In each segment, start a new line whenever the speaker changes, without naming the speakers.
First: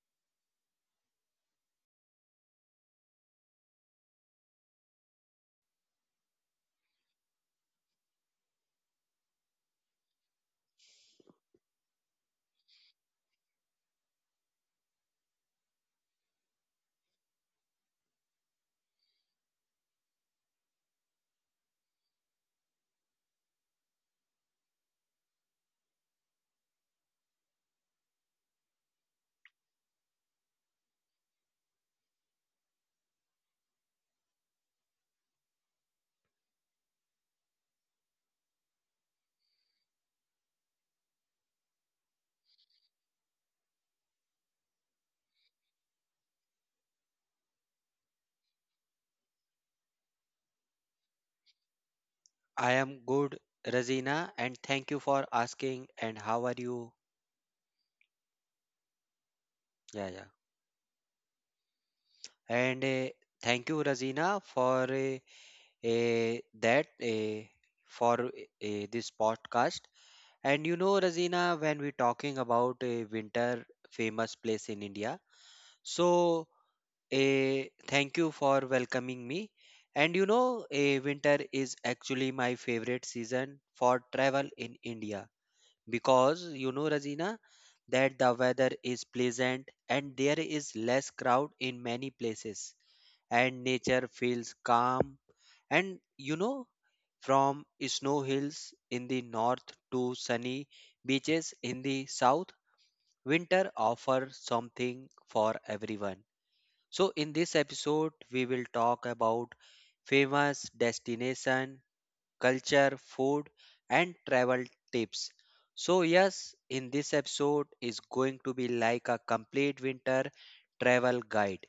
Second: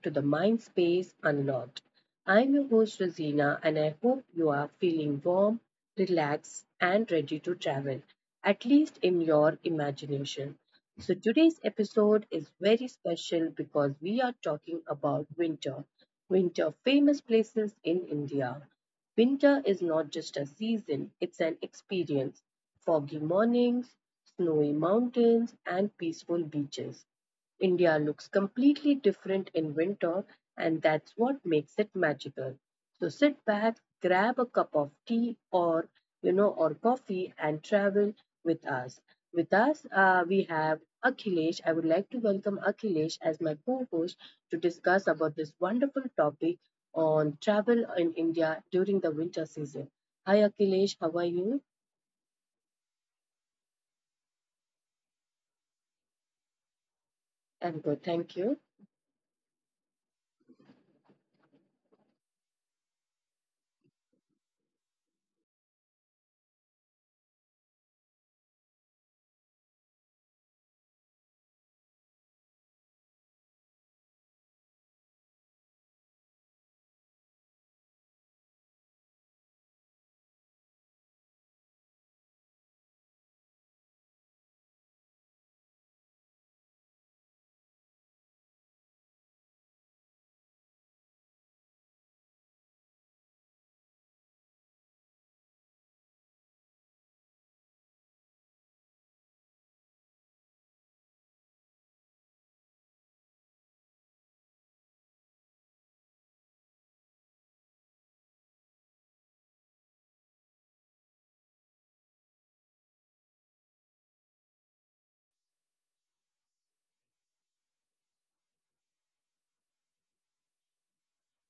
to the Mind Space Unlocked. I'm your host, Rosina, and I hope you are feeling warm, relaxed, and ready to travel, at least in your imagination. So, today's episode is very special because we are talking about winter famous places in India. Winter is not just a season, it's an experience. Foggy mornings, snowy mountains, and peaceful beaches. India looks completely different in winter, and that's what makes it magical. So sit back, grab a cup of tea or you know or coffee, and travel with us. With us, we have Akhilesh. I would like to welcome Akhilesh as my co-host to discuss about this wonderful topic on travel in India during the winter season. Hi, Akhilesh. How are you?
I am good, Razina, and thank you for asking. And how are you?
I'm good. Thank you.
Yeah, yeah. And thank you, Razina, for that for this podcast. And you know, Razina, when we're talking about a winter famous place in India, so uh, thank you for welcoming me. And you know, a winter is actually my favorite season for travel in India because you know Rajina that the weather is pleasant and there is less crowd in many places, and nature feels calm. And you know, from snow hills in the north to sunny beaches in the south, winter offers something for everyone. So in this episode we will talk about famous destination, culture, food, and travel tips. So, yes, in this episode is going to be like a complete winter travel guide,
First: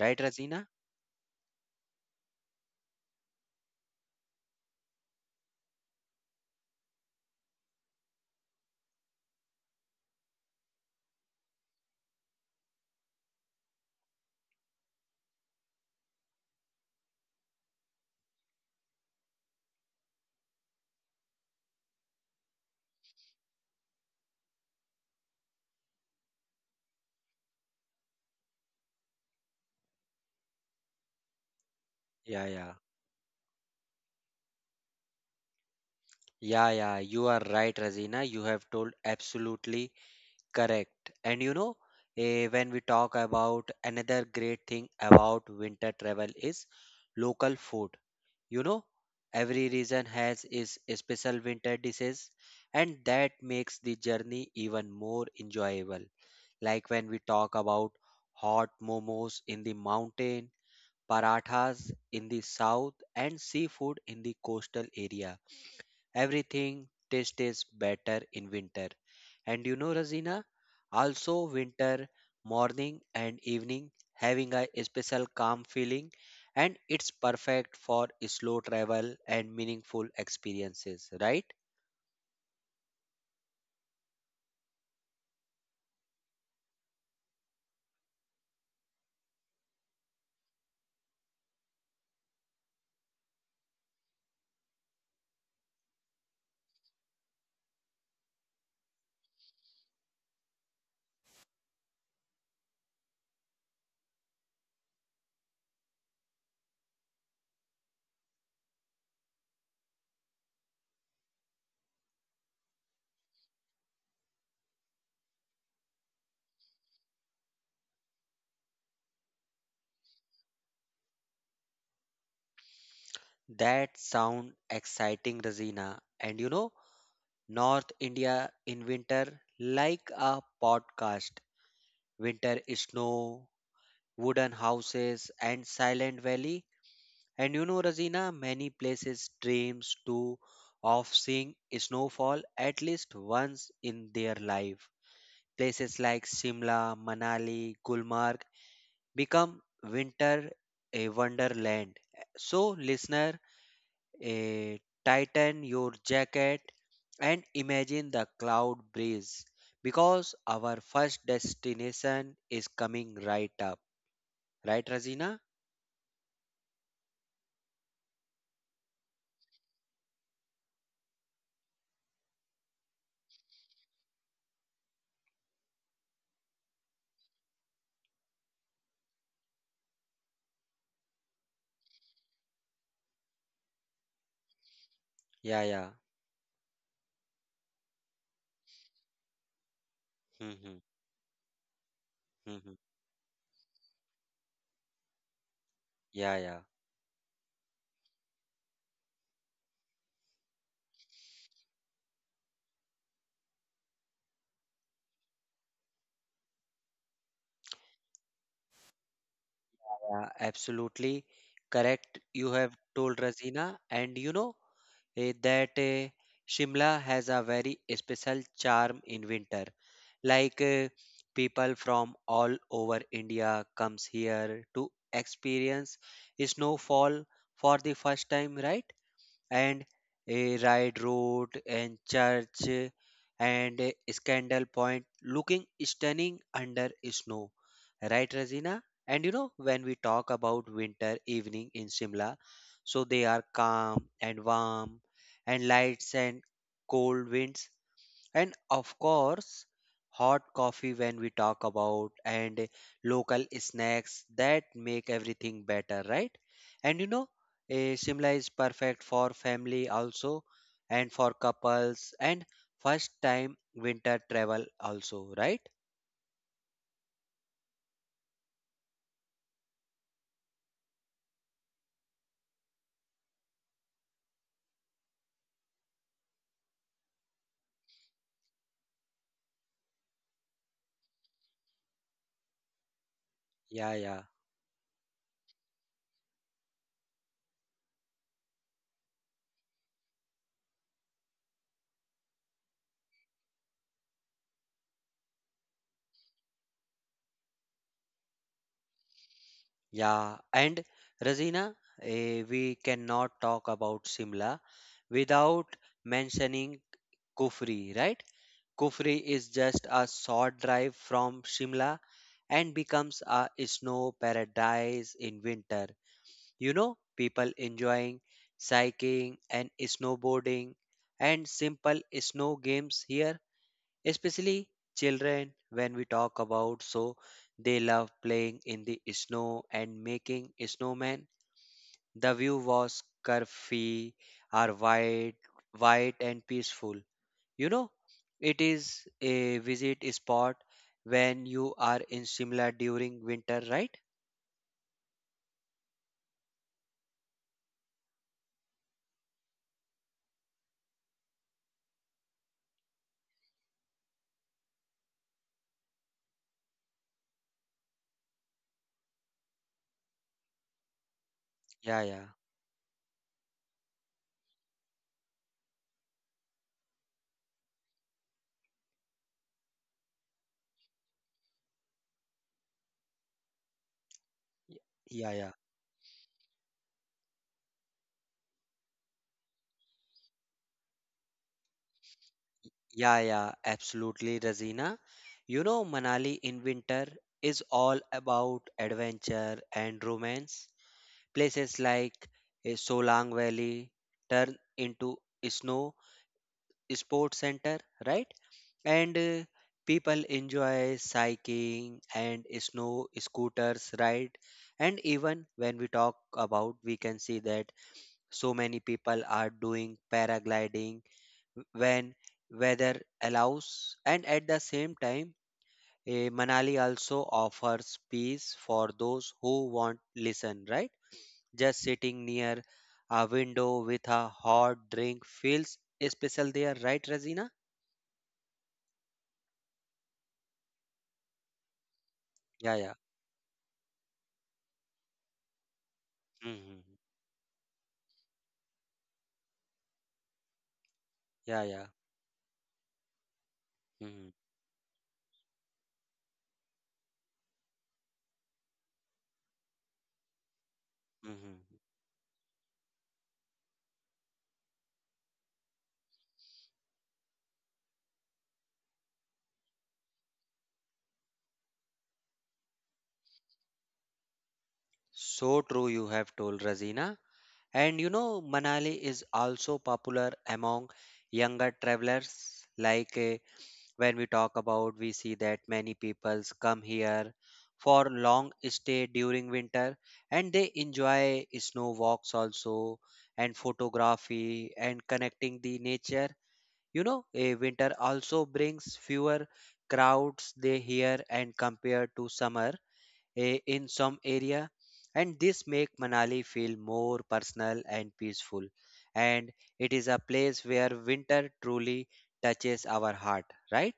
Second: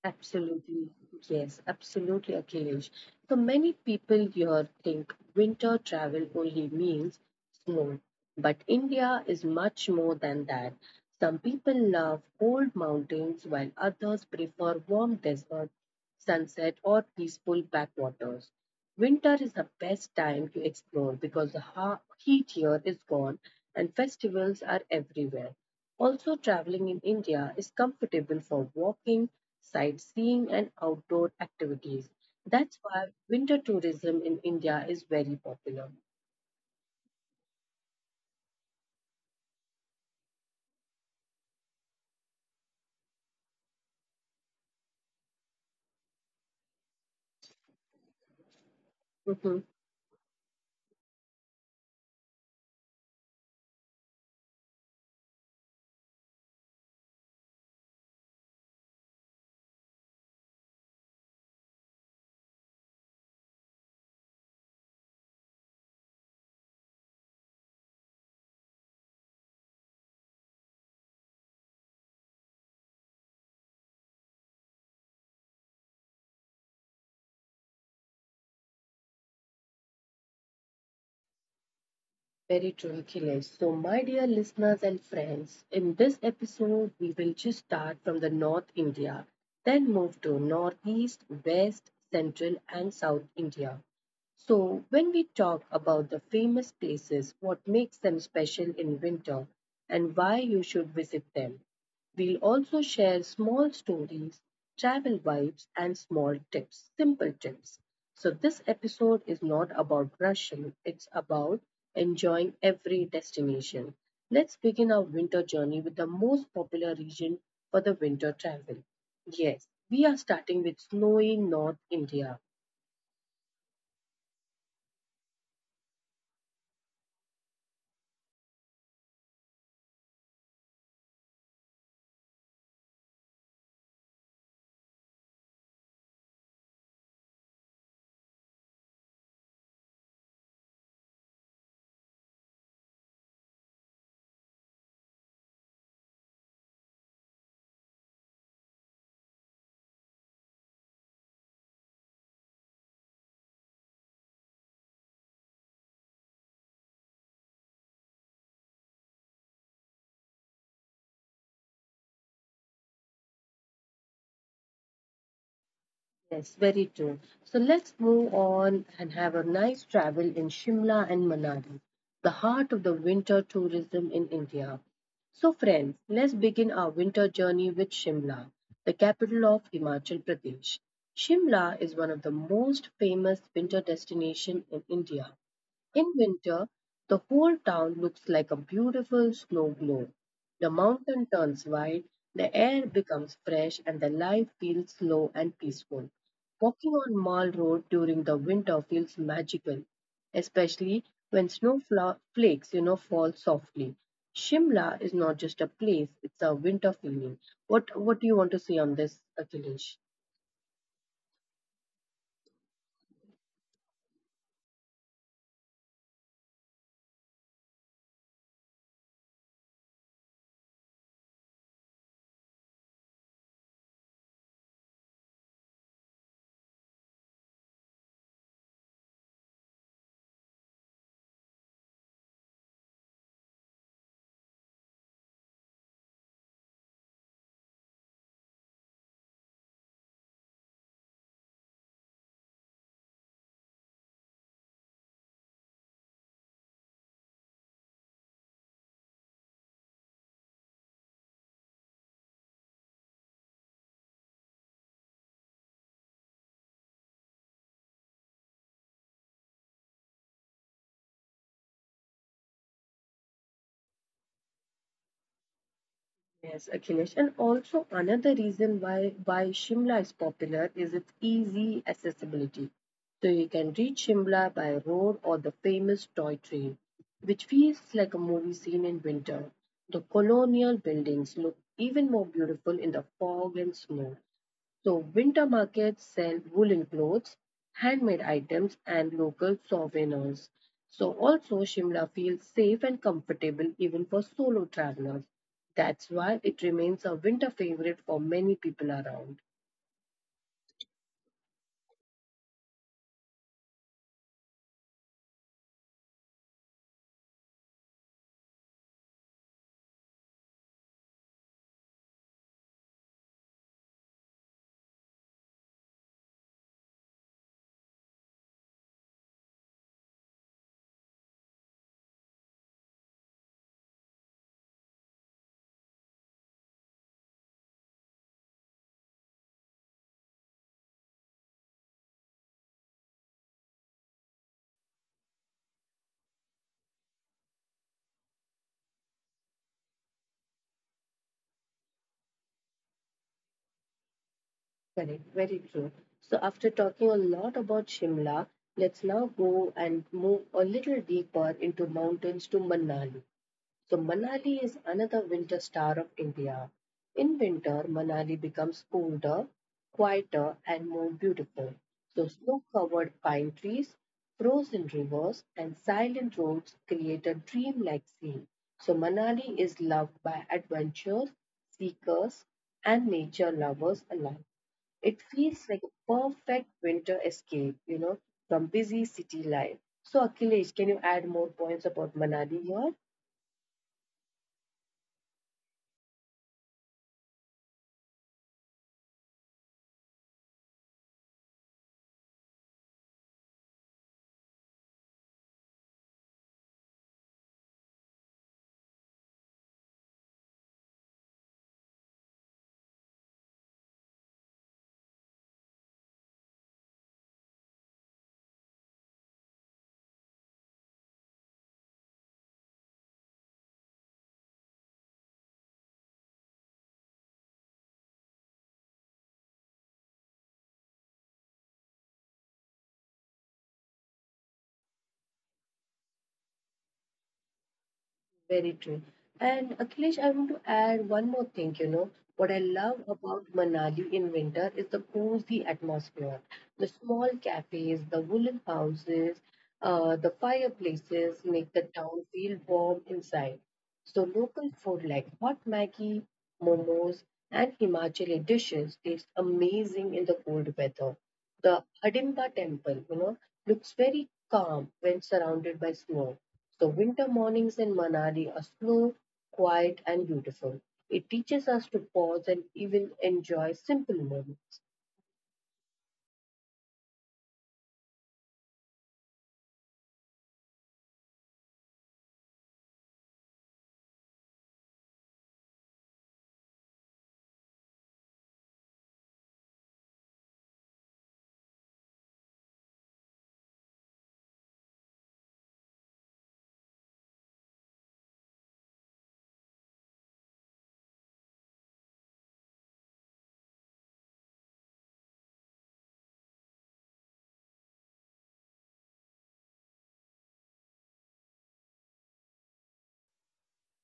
right, Razina?
Absolutely. Yes, absolutely, Akhilesh. So many people here think winter travel only means snow, but India is much more than that. Some people love cold mountains while others prefer warm desert, sunset, or peaceful backwaters. Winter is the best time to explore because the heat here is gone and festivals are everywhere. Also, traveling in India is comfortable for walking, sightseeing, and outdoor activities.
Yeah, yeah.
That's why winter tourism in India is very popular.
Yeah, yeah, you are right, Razina. You have told absolutely correct. And you know, when we talk about another great thing about winter travel is local food. You know,
Mm-hmm.
every region has its special winter dishes, and that makes the journey even more enjoyable. Like when we talk about hot momos in the mountain, parathas in the south, and seafood in the coastal area. Everything tastes better in winter. And you know, Razina, also winter morning and evening having a special calm feeling, and it's perfect for slow travel and meaningful experiences, right?
Very true, Akhilesh. So, my dear listeners and friends, in this episode, we will just start from the North India, then move to Northeast, West, Central, and South India. So, when we talk about the famous places, what makes them special in winter, and why you should visit them, we'll also share small stories, travel vibes, and small tips, simple tips. So, this episode is not about rushing, it's about enjoying every destination. Let's begin our winter journey with the most popular region for the winter travel. Yes, we are starting with snowy North India.
That sound exciting, Razina. And you know, North India in winter, like a podcast. Winter snow, wooden houses, and silent valley. And you know, Razina, many places dreams too of seeing snowfall at least once in their life. Places like Shimla, Manali, Gulmarg become winter a wonderland. So, listener, eh, tighten your jacket and imagine the cloud breeze because our first destination is coming right up. Right, Razina?
Yes, very true. So let's move on and have a nice travel in Shimla and Manali, the heart of the winter tourism in India. So, friends, let's begin our winter journey with Shimla, the capital of Himachal Pradesh. Shimla is one of the most famous winter destinations in India.
Yeah, yeah.
In winter, the whole town looks like a beautiful snow globe.
hmm
The
hmm
mountain turns white, the
hmm, hmm.
air becomes fresh, and the life feels slow and peaceful.
Yeah, yeah.
Walking on Mall Road during the winter feels magical, especially when snow flakes, fall softly. Shimla is not just a place; it's a winter feeling. What do you want to say on this, Akhilesh?
Yeah, absolutely correct. You have told Razina, and you know, eh, that eh, Shimla has a very special charm in winter. Like people from all over India comes here to experience snowfall for the first time, right? And a ride road and church, and a scandal point looking stunning under snow, right Razina? And you know, when we talk about winter evening in Shimla, so they are calm and warm, and lights and cold winds, and of course hot coffee when we talk about, and local snacks that make everything better, right? And you know, Shimla is perfect for family also, and for couples, and first time winter travel also, right?
Yes, Akhilesh. And also another reason why Shimla is popular is its easy accessibility. So you can reach Shimla by road or the famous toy train, which feels like a movie scene in winter. The colonial buildings look even more beautiful in the fog and
yeah
snow.
yeah
So, winter markets sell woolen clothes, handmade items, and local souvenirs. So, also, Shimla feels safe and comfortable even for solo travelers. That's why it remains a winter favorite for many people around.
yeah and Razina, we cannot talk about Simla without mentioning Kufri, right? Kufri is just a short drive from Shimla and becomes a snow paradise in winter. You know, people enjoying cycling and snowboarding and simple snow games here, especially children when we talk about, so they love playing in the snow and making snowmen. The view was curvy or wide, white and peaceful. You know, it is a visit spot when you are in Shimla during winter, right?
Correct, very true. So, after talking a lot about Shimla, let's now go and move a little deeper into mountains to Manali. So Manali is another winter star of India. In winter, Manali becomes colder, quieter, and more beautiful.
Yeah,
So
yeah.
snow-covered pine trees, frozen rivers, and silent roads create a dreamlike scene. So Manali is loved by adventurers, seekers, and nature lovers alike.
Y-
It
yeah, yeah,
feels like a perfect winter escape, from busy city life. So Akhilesh, can you add more points about Manali here?
yeah, yeah, absolutely Razina. You know, Manali in winter is all about adventure and romance. Places like a Solang Valley turn into a snow sports center, right? And people enjoy cycling and snow scooters ride. And even when we talk about, we can see that so many people are doing paragliding when weather allows. And at the same time, Manali also offers peace for those who want listen, right? Just sitting near a window with a hot drink feels special there, right Razina?
Very true. And Akhilesh, I want to add one more thing. What I
Yeah, yeah.
love about Manali in winter is the cozy atmosphere. The
Hmm.
small cafes, the woolen houses, the fireplaces make
Yeah,
the
yeah.
town feel warm inside. So
Hmm.
local food like hot Maggi, momos, and Himachali dishes tastes amazing in the cold weather.
Mhm.
The Hidimba temple, looks very calm when surrounded by snow. The winter mornings in Manali are slow, quiet, and beautiful. It teaches us to pause and even enjoy simple moments.
So true, you have told Razina. And you know, Manali is also popular among younger travelers. Like when we talk about, we see that many peoples come here for long stay during winter, and they enjoy snow walks also, and photography and connecting the nature. You know, a winter also brings fewer crowds they here and compared to summer, in some area, and this make Manali feel more personal and peaceful. And it is a place where winter truly touches our heart, right?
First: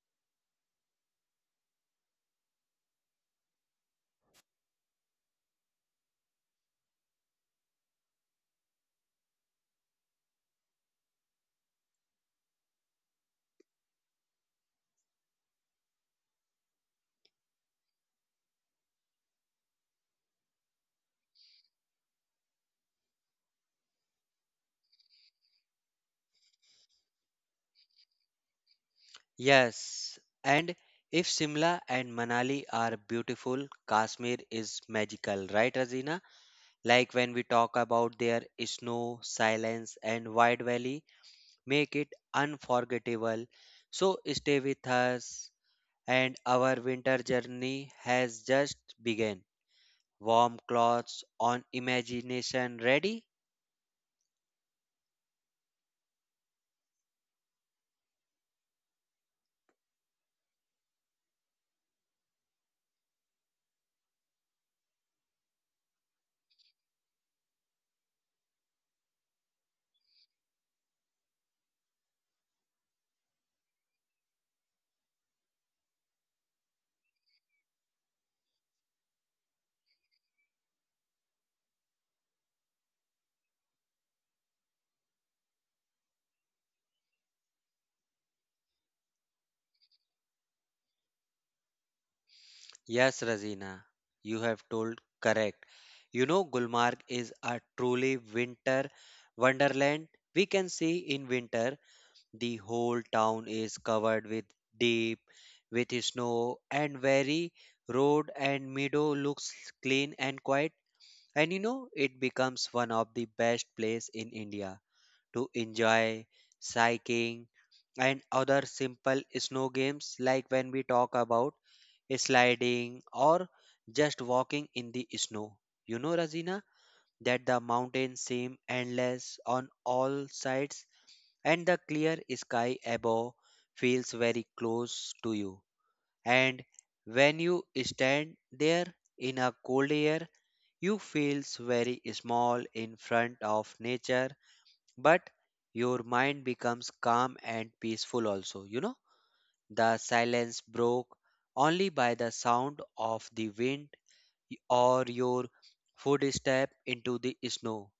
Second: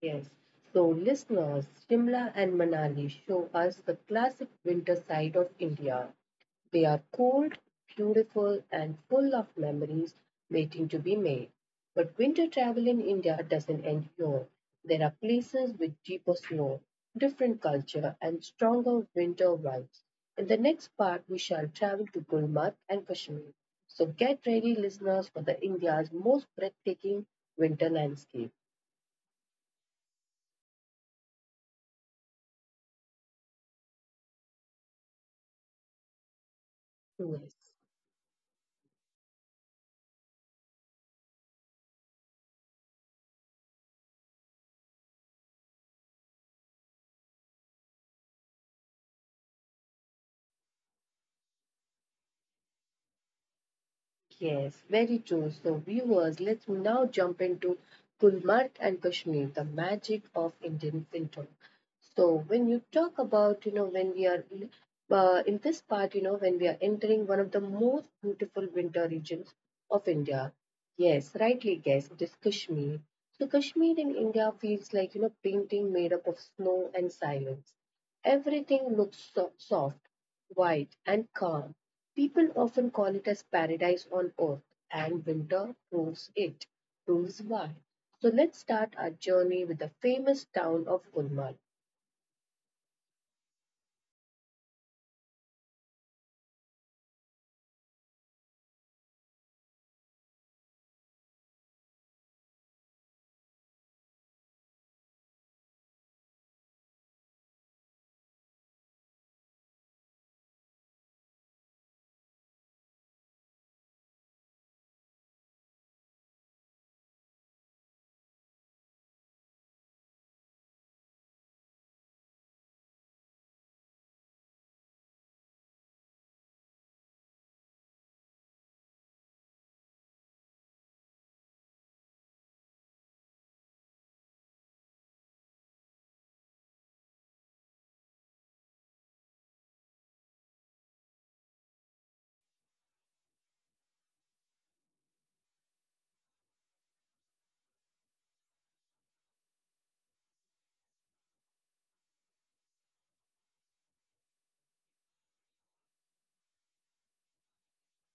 Yes. So, listeners, Shimla and Manali show us the classic winter side of India. They are cold, beautiful, and full of memories waiting to be made. But winter travel in India doesn't end here. There are places with deeper snow, different culture, and stronger winter vibes. In the next part, we shall travel to Gulmarg and Kashmir. So get ready, listeners, for the India's most breathtaking winter landscape.
Yes. And if Simla and Manali are beautiful, Kashmir is magical, right Razina? Like when we
Yes.
talk about their snow silence and wide valley, make it unforgettable. So stay with us, and our winter journey has just begun. Warm clothes on, imagination ready.
Yes, very true. So, viewers, let's now jump into Gulmarg and Kashmir, the magic of Indian winter. So, when you talk about, when we are in this part, when we are entering one of the most beautiful winter regions of India. Yes, rightly guessed, it is Kashmir. So, Kashmir in India feels like, painting made up of snow and silence. Everything looks soft, white, and calm. People often call it as paradise on earth, and winter proves it, proves why. So let's start our journey with the famous town of Gulmarg.
Yes Razina, you have told correct. You know, Gulmarg is a truly winter wonderland. We can see in winter the whole town is covered with deep with snow, and very road and meadow looks clean and quiet. And you know, it becomes one of the best place in India to enjoy cycling and other simple snow games, like when we talk about sliding or just walking in the snow. You know, Razina, that the mountains seem endless on all sides, and the clear sky above feels very close to you. And when you stand there in a cold air, you feels very small in front of nature, but your mind becomes calm and peaceful also. You know, the silence broke only by the sound of the wind or your footstep into the snow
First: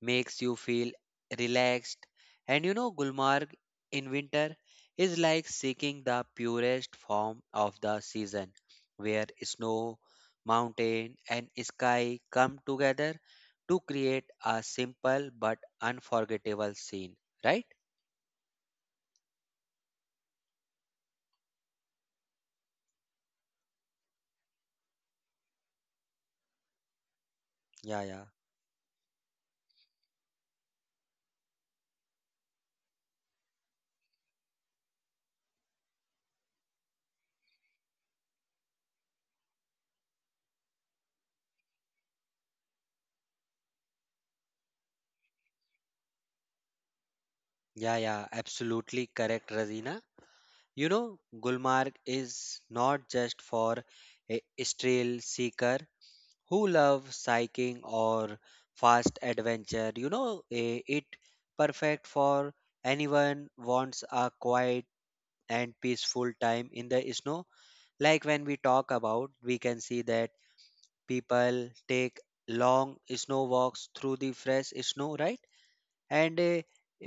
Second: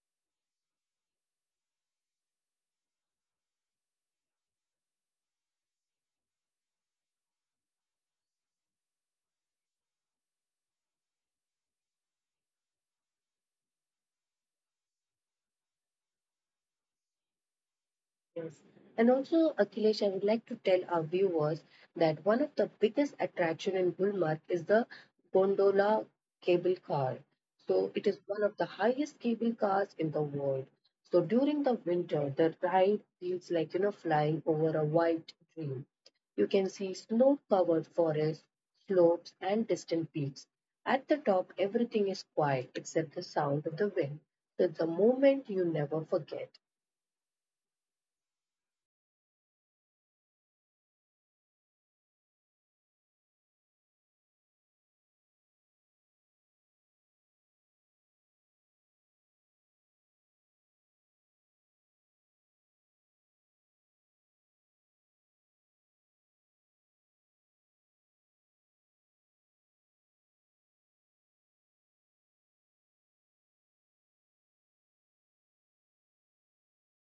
makes you feel relaxed. And you know, Gulmarg in winter is like seeking the purest form of the season, where snow, mountain, and sky come together to create a simple but unforgettable scene, right?
Yes. And also, Akhilesh, I would like to tell our viewers that one of the biggest attraction in Gulmarg is the gondola cable car. So it
Yeah,
is
yeah,
one of the highest cable cars in the world. So during the winter, the ride feels like, flying over a white dream. You can see snow-covered forests, slopes, and distant peaks. At the top, everything is quiet except the sound of the wind. So it's a moment you never forget.
yeah, yeah, absolutely correct, Razina. You know, Gulmarg is not just for a thrill seeker, who love cycling or fast adventure. You know, it perfect for anyone wants a quiet and peaceful time in the snow. Like when we talk about, we can see that people take long snow walks through the fresh snow, right? And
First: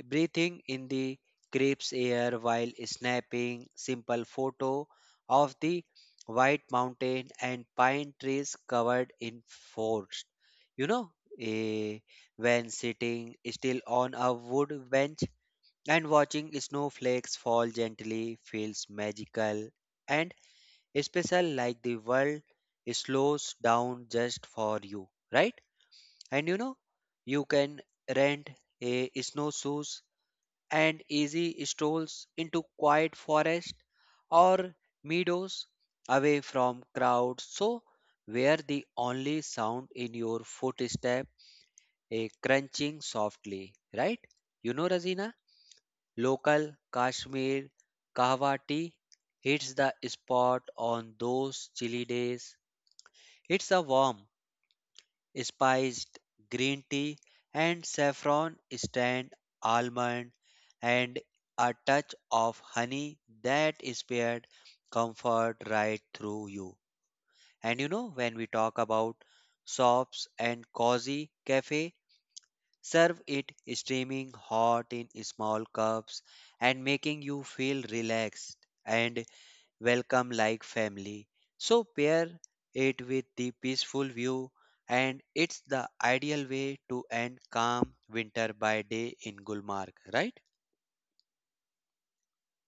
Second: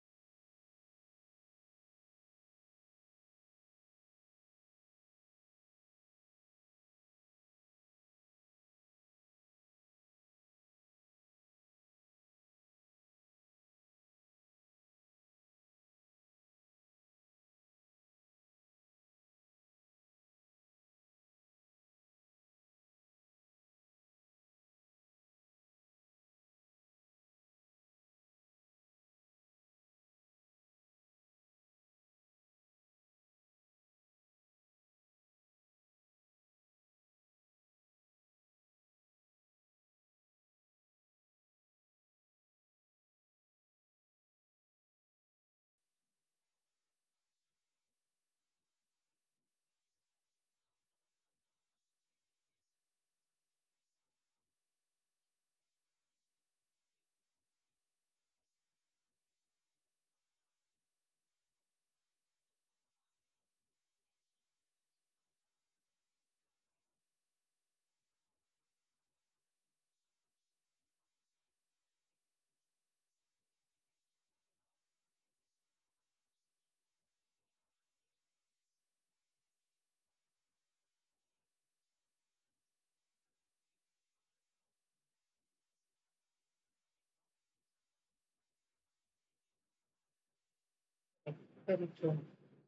breathing in the crisp air while snapping simple photo of the white mountain and pine trees covered in forest. You know, eh, when sitting still on a wood bench and watching snowflakes fall gently feels magical and special, like the world slows down just for you, right? And you know, you can rent a snowshoes and easy strolls into quiet forest or meadows away from crowds, so where the only sound in your footstep a crunching softly, right? You know Razina, local Kashmir kahwa tea hits the spot on those chilly days. It's a warm spiced green tea and saffron stand, almond, and a touch of honey that is paired comfort right through you. And you know, when we talk about shops and cozy cafe serve it steaming hot in small cups, and making you feel relaxed and welcome like family. So pair it with the peaceful view, and it's the ideal way to end calm winter by day in Gulmarg, right?
Very true.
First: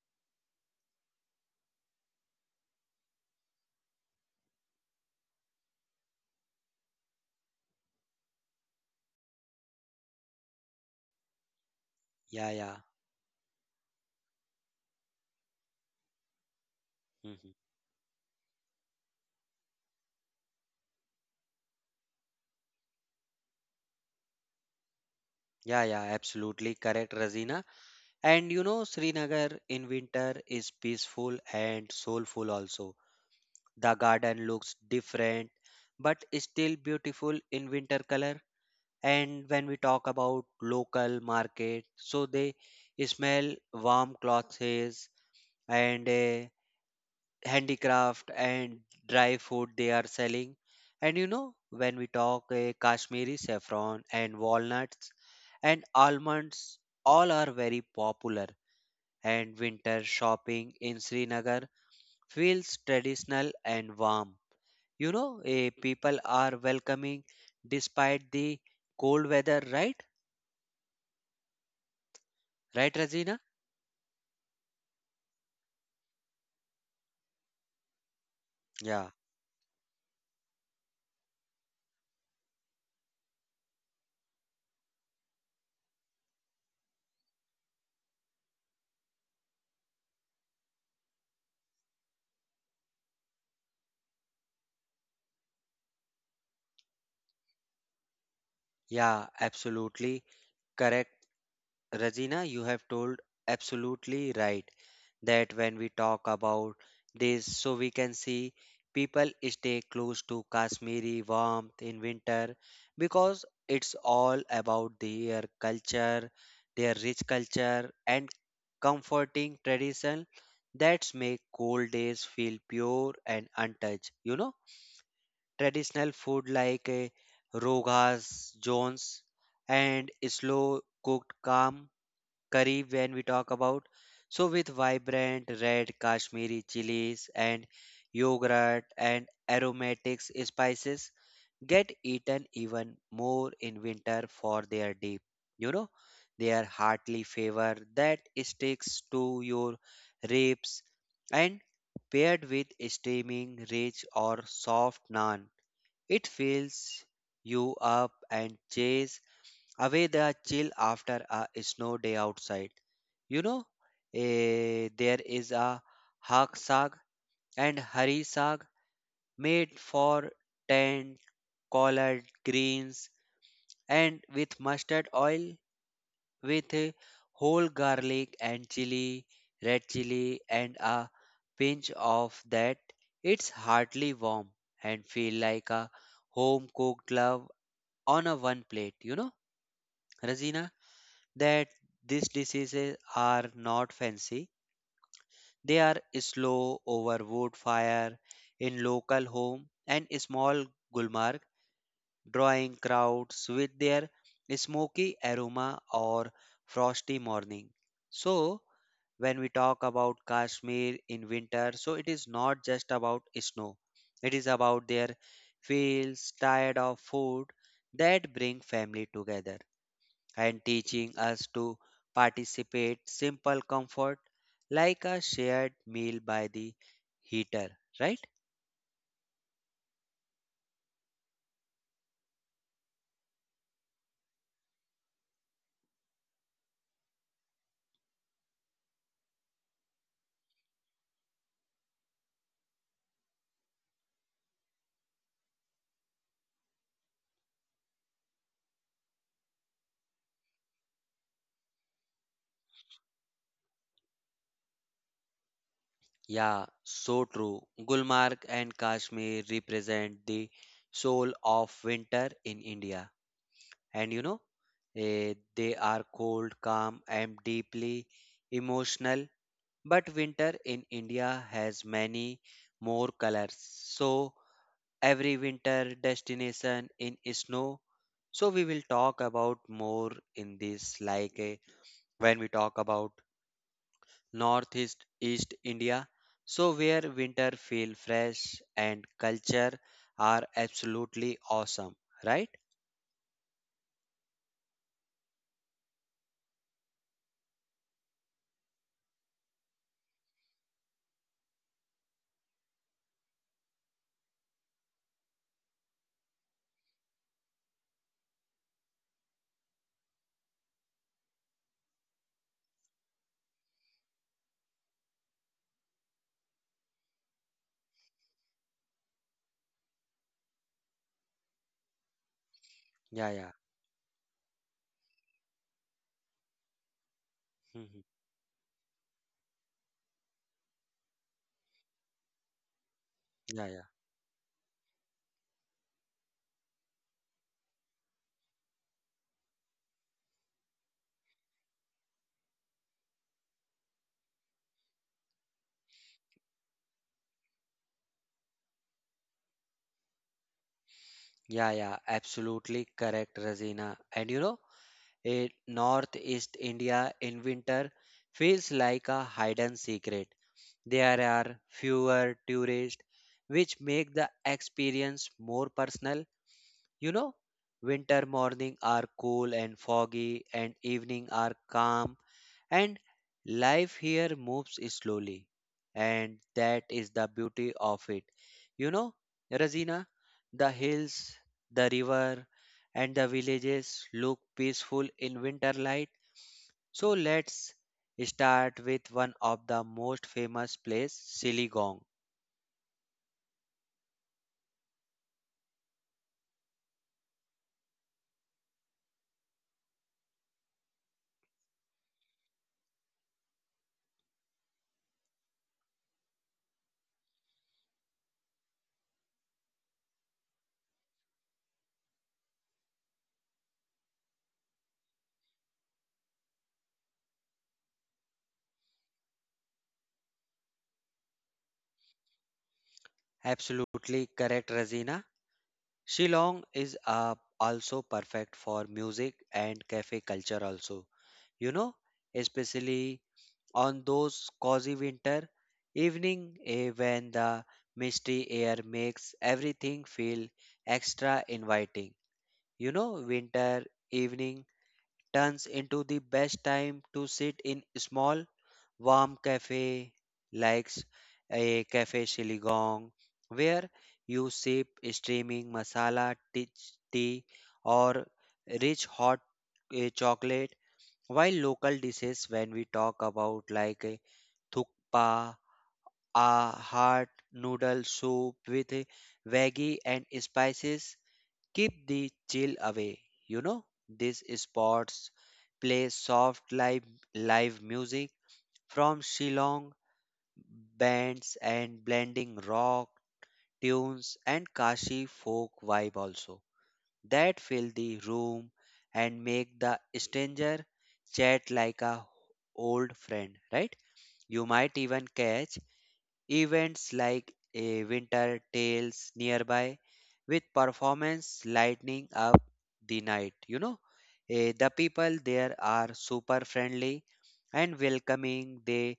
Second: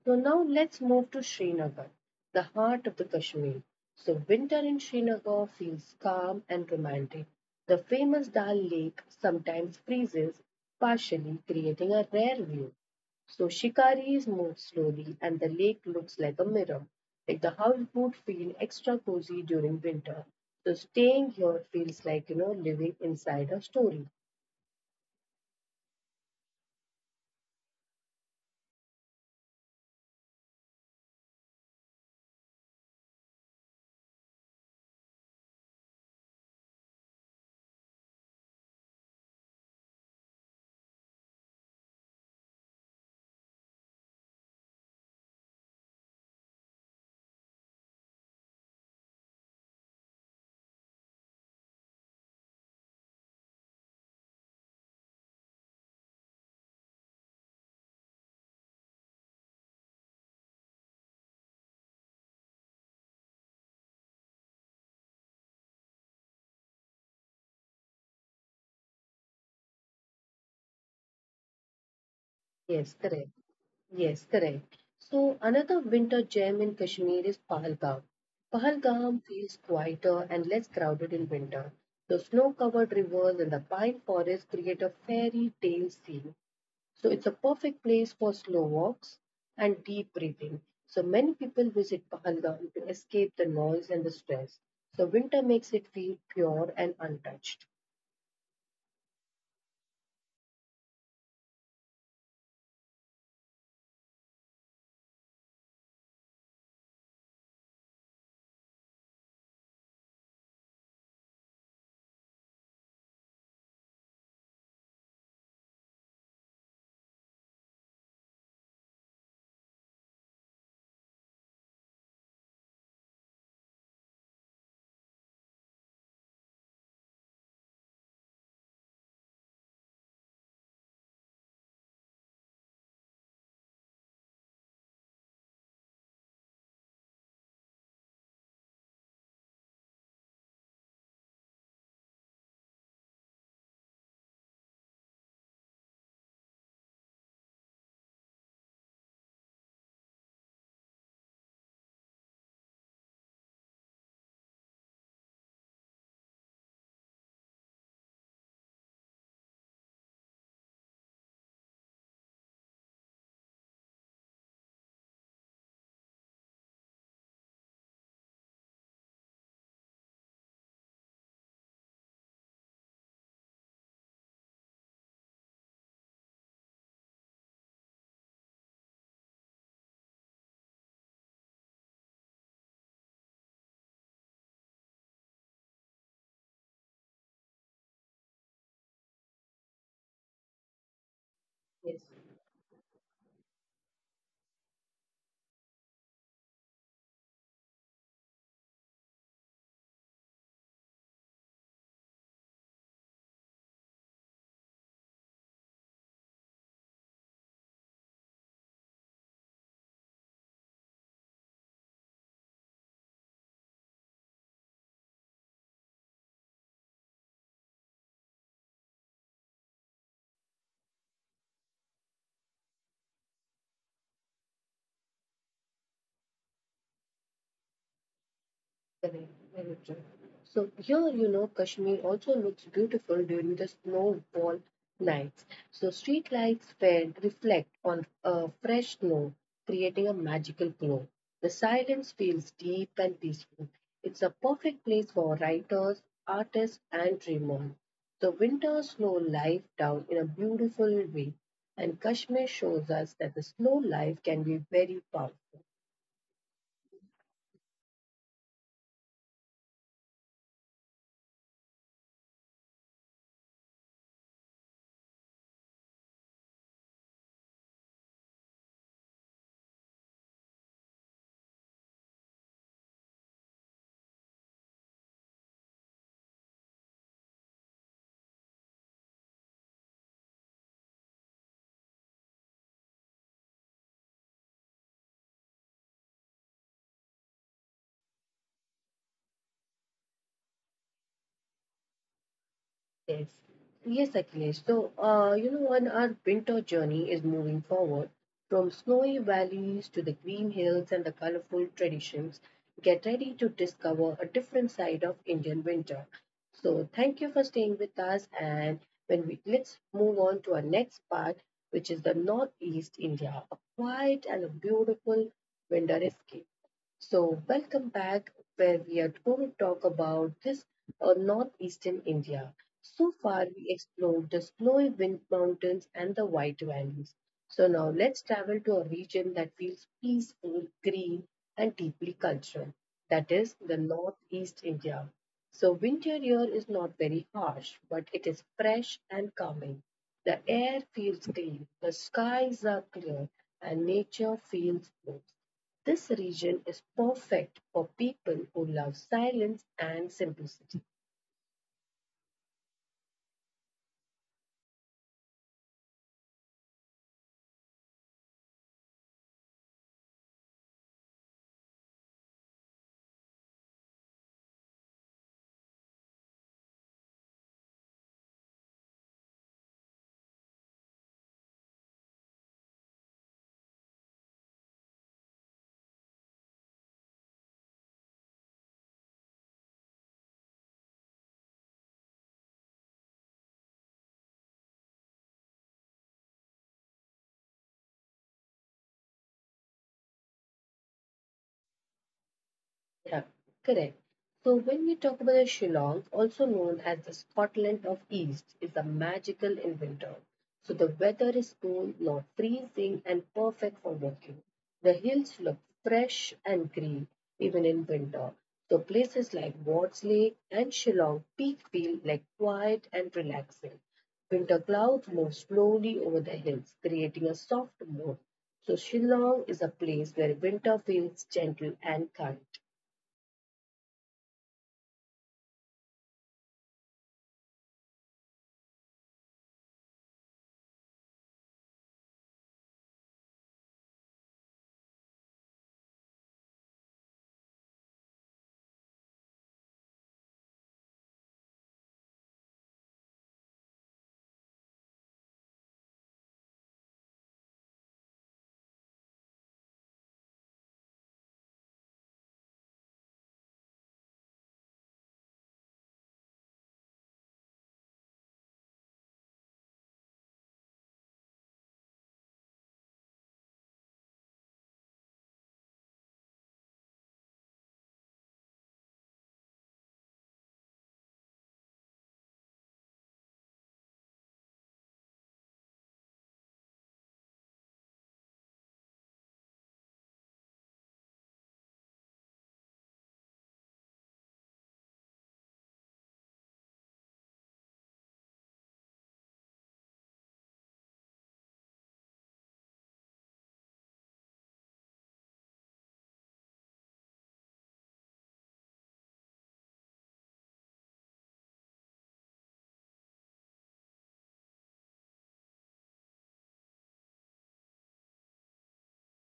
So now let's move to Srinagar, the heart of the Kashmir. So winter in Srinagar feels calm and romantic. The famous Dal Lake sometimes freezes, partially creating a rare
Yeah,
view.
yeah.
So shikaris move slowly and the lake looks like a mirror. Like the
Mhm.
houseboat feel extra cozy during winter. So staying here feels like living inside a story.
Yeah, yeah, absolutely correct, Razina. And you know, Srinagar in winter is peaceful and soulful also. The garden looks different, but is still beautiful in winter color. And when we talk about local market, so they smell warm clothes and handicraft and dry food they are selling. And you know, when we talk Kashmiri saffron and walnuts and almonds, all are very popular. And winter shopping in Srinagar feels traditional and warm. You know, people are welcoming despite the cold weather, right?
Yes,
Right,
correct.
Razina?
Yes, correct. So another winter gem in Kashmir is Pahalgam.
Yeah,
Pahalgam feels quieter and less crowded in winter. The snow-covered rivers and the pine forests create a fairy tale scene. So it's a perfect place for slow walks and deep breathing. So many people visit Pahalgam to escape the noise and the stress. So winter makes it feel pure and untouched.
yeah, absolutely correct. Rajina, you have told absolutely right that when we talk about this, so we can see people stay close to Kashmiri warmth in winter because it's all about their culture, their rich culture, and comforting tradition that make cold days feel pure and untouched. You know, traditional food like rogas, jones, and slow cooked calm curry when we talk about. So with vibrant red Kashmiri chilies and yogurt and aromatic spices get eaten even more in winter for their deep, you know, their heartily flavor that sticks to your ribs, and paired with steaming rich or soft naan, it fills you up and chase away the chill after a snow day outside. You know, there is a hak saag and hari saag made for tent, collard greens, and with mustard oil, with whole garlic and chili, red chili, and a pinch of that. It's heartily warm and feel like a home cooked love on a one plate. You know Razina, that
Yes.
these diseases are not fancy, they are slow over wood fire in local home, and small Gulmarg drawing crowds with their smoky aroma or frosty morning. So when we talk about Kashmir in winter, so it is not just about snow. It is about their fields, tired of food that bring family together, and teaching us to participate simple comfort like a shared meal by the heater, right?
Correct, very true. So here, Kashmir also looks beautiful during the snowfall nights. So street lights fade, reflect on fresh snow, creating a magical glow. The silence feels deep and peaceful. It's a perfect place for writers, artists, and dreamers. The winter snow life down in a beautiful way, and Kashmir shows us that the slow life can be very powerful.
Yeah, so true. Gulmarg and Kashmir represent the soul of winter in India. And you know, they are cold, calm and deeply emotional, but winter in India has many more colors. So every winter destination in snow. So we will talk about more in this when we talk about northeast east India. So where winter feel fresh and culture are absolutely awesome, right?
Yes. Yes, Akhilesh. So, when our winter journey is moving forward from snowy valleys to the green hills and the colorful traditions, get ready to discover a different side of Indian winter. So, thank you for staying with us. And when we let's move on to our next part, which is the Northeast India, a quiet and a beautiful winter escape. So, welcome back, where we are going to talk about this northeastern India. So
Yeah,
far,
yeah.
we explored the snowy wind mountains and the white valleys. So, now
Mhm.
let's travel to a region that feels peaceful, green, and deeply cultural. That is
Yeah,
the
yeah.
northeast India. So, winter here is not very harsh, but it is fresh and calming. The air feels clean, the skies are clear, and nature feels smooth. This region is perfect for people who love silence and simplicity.
Yeah, yeah. Absolutely correct, Razina. And you know, a northeast India in winter feels like a hidden secret. There are fewer tourists, which make the experience more personal. You know, winter morning are cool and foggy, and evening are calm, and life here moves slowly. And that is the beauty of it. You know, Razina, the hills, the river, and the villages look peaceful in winter light. So let's start with one of the most famous place, Siligong.
Yeah, correct. So when we talk about Shillong, also known as the Scotland of East, is a magical in winter. So the weather is cool, not freezing, and perfect for walking. The hills look fresh and green even in winter. So places like Watts Lake and Shillong Peak feel like quiet and relaxing. Winter clouds move slowly over the hills, creating a soft mood. So Shillong is a place where winter feels gentle and kind.
Absolutely correct, Razina. Shillong is also perfect for music and cafe culture also. You know, especially on those cozy winter evening when the misty air makes everything feel extra inviting. You know, winter evening turns into the best time to sit in small, warm cafe like a cafe Siligong, where you sip steaming masala tea or rich hot chocolate. While local dishes, when we talk about thukpa, a hot noodle soup with veggie and spices, keep the chill away, you know. These spots play soft live music from Shillong bands and blending rock tunes and Kashi folk vibe also that fill the room and make the stranger chat like a old friend, right? You might even catch events like a winter tales nearby with performance lighting up the night. You know, The people there are super friendly and welcoming. They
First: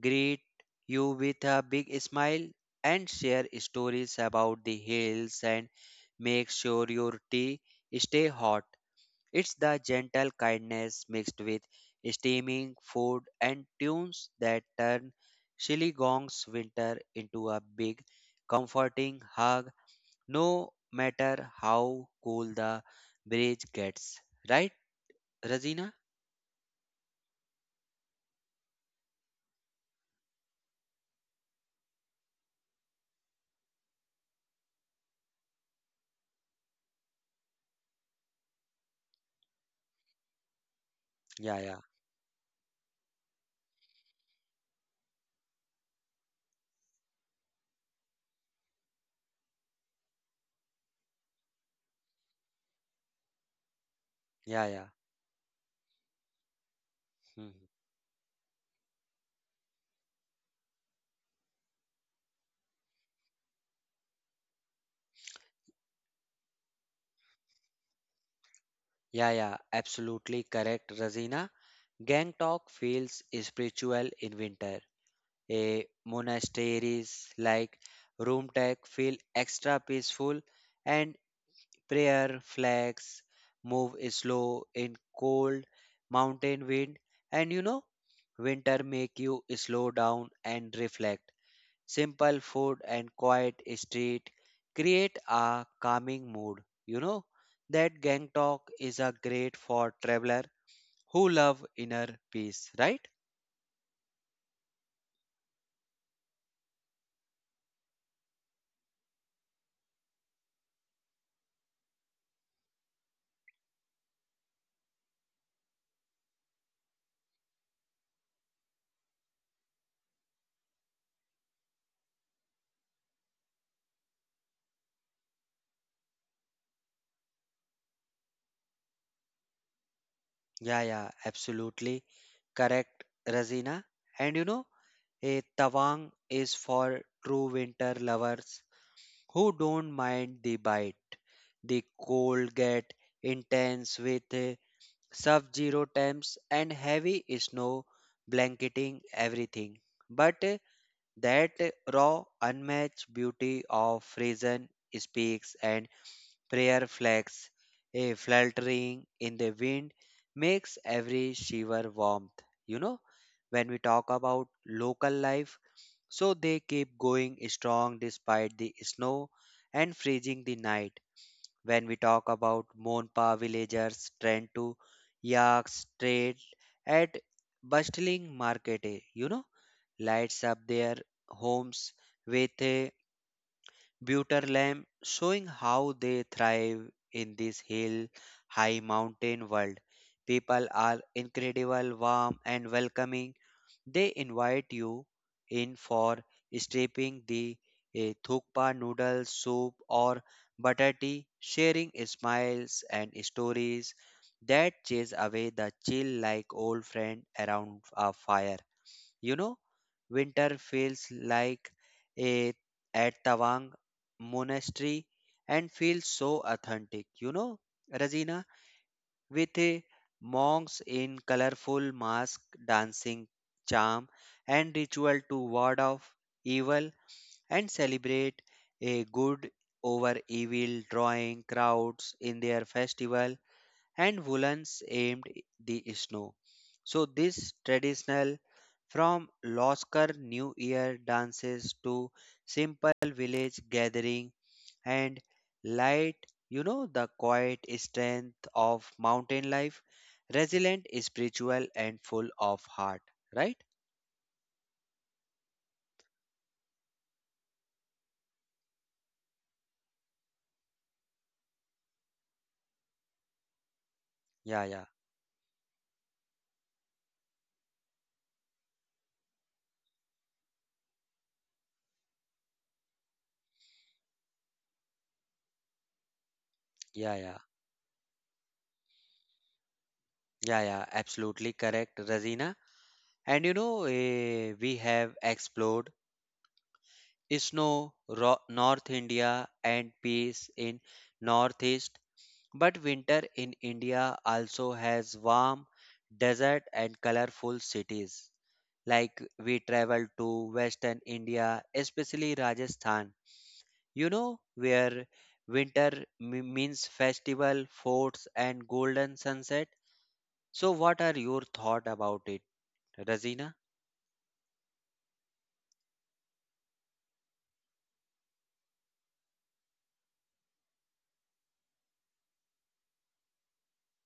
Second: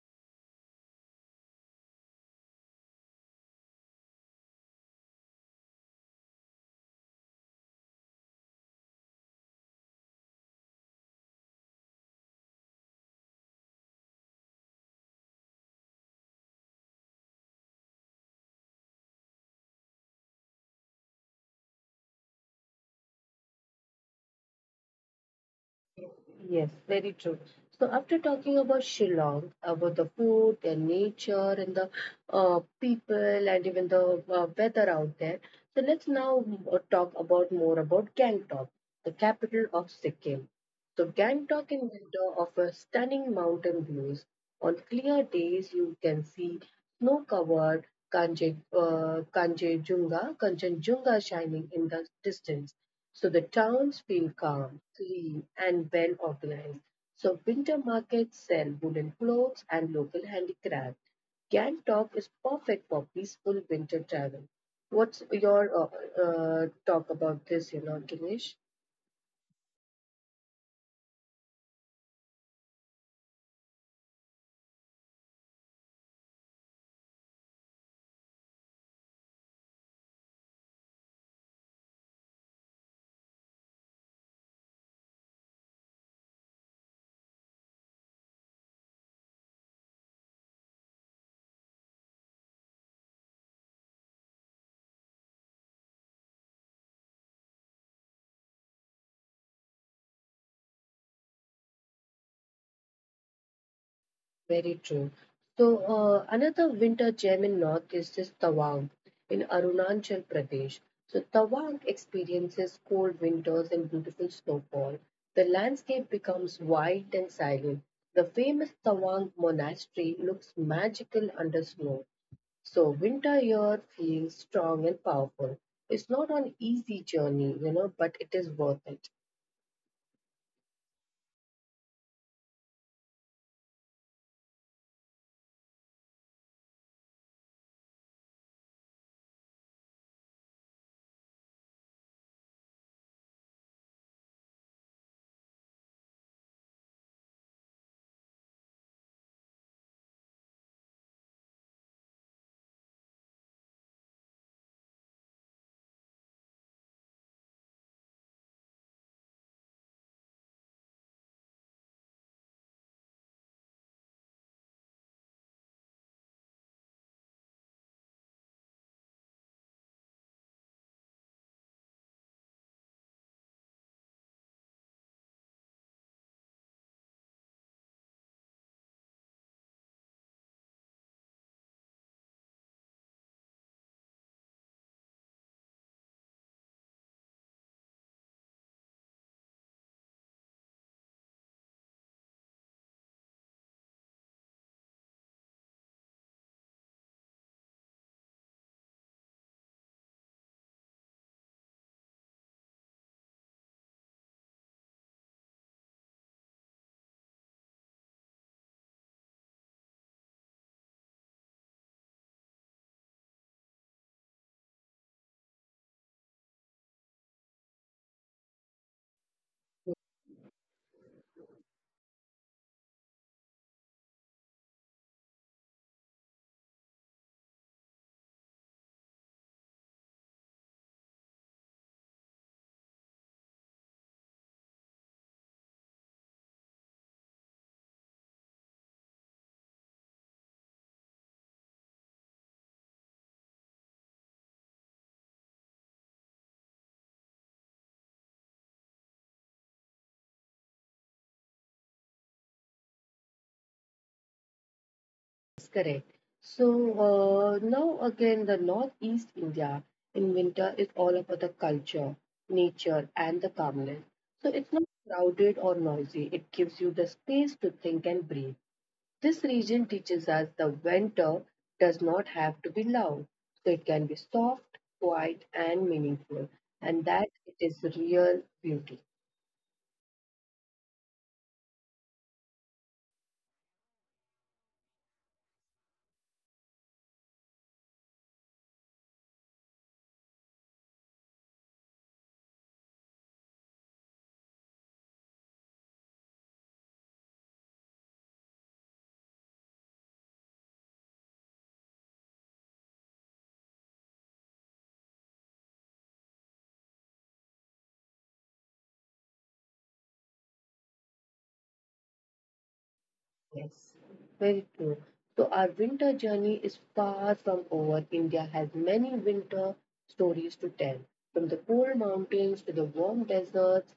greet you with a big smile and share stories about the hills and make sure your tea stay hot. It's the gentle kindness mixed with steaming food and tunes that turn Chittagong's winter into a big, comforting hug, no matter how cool the bridge gets. Right, Razina?
Yes, very true. So after talking about Shillong, about the food, the nature, and the people, and even the weather out there, so let's now talk about more about Gangtok, the capital of Sikkim. So
Yeah,
Gangtok in
yeah,
winter offers stunning mountain views. On clear days, you can see snow-covered Kanchenjunga shining in the distance. So the towns feel
yeah,
calm,
yeah.
clean, and well organized. So
Hmm.
winter markets sell woolen clothes and local handicraft. Gangtok is perfect for peaceful winter travel. What's your talk about this, Ganesh?
Yeah, yeah, absolutely correct, Razina. Gangtok feels spiritual in winter. A monasteries like Roomtek feel extra peaceful and prayer flags move slow in cold mountain wind, and you know, winter make you slow down and reflect. Simple food and quiet street create a calming mood, you know, that gangtok is a great for traveler who love inner peace, right?
Very true. So, another winter gem in North is this Tawang in Arunachal Pradesh. So, Tawang experiences cold winters and beautiful snowfall. The landscape becomes white and silent. The famous Tawang monastery looks magical under snow. So, winter here feels strong and powerful. It's not an easy journey, but it is worth it.
Yeah, yeah, absolutely correct, Razina. And you know, a tawang is for true winter lovers who don't mind the bite. The cold get intense with sub zero temps and heavy snow blanketing everything. But that raw, unmatched beauty of frozen speaks and prayer flags, a fluttering in the wind, makes every shiver warmth. You know, when we talk about local life, so they keep going strong despite the snow and freezing the night. When we talk about Monpa villagers tend to yak trade at bustling market, you know, lights up their homes with a butter lamp, showing how they thrive in this hill high mountain world. People are incredible, warm and welcoming. They invite you in for steeping the thukpa noodle soup or butter tea, sharing smiles and stories that chase away the chill like old friend around a fire. You know, winter feels like a at Tawang monastery and feels so authentic. You know, Razina, with a monks in colorful masks dancing charm and ritual to ward off evil and celebrate a good over evil drawing crowds in their festival and woolens aimed the snow, so this traditional from loskar new year dances to simple village gathering and light, you know, the quiet strength of mountain life, resilient spiritual and full of heart, right?
Yes, correct. So now again, the Northeast India in winter is all about the culture, nature, and the calmness.
Yeah,
So
yeah,
it's not crowded or noisy. It gives you the space to think and breathe. This region teaches us the winter does not have to be loud. So it can be soft, quiet, and meaningful.
yeah,
And
yeah,
that it is real beauty.
yeah, yeah, absolutely correct, Razina. And you know, we have explored north india and peace in northeast. But winter in India also has warm, desert, and colorful cities. Like we travel to western India, especially Rajasthan, you know, where winter means festival, forts, and golden sunset. So, what are your thought about it, Razina?
Yes, very true. So our winter journey is far from over. India has many winter stories to tell, from the cold mountains to the warm deserts.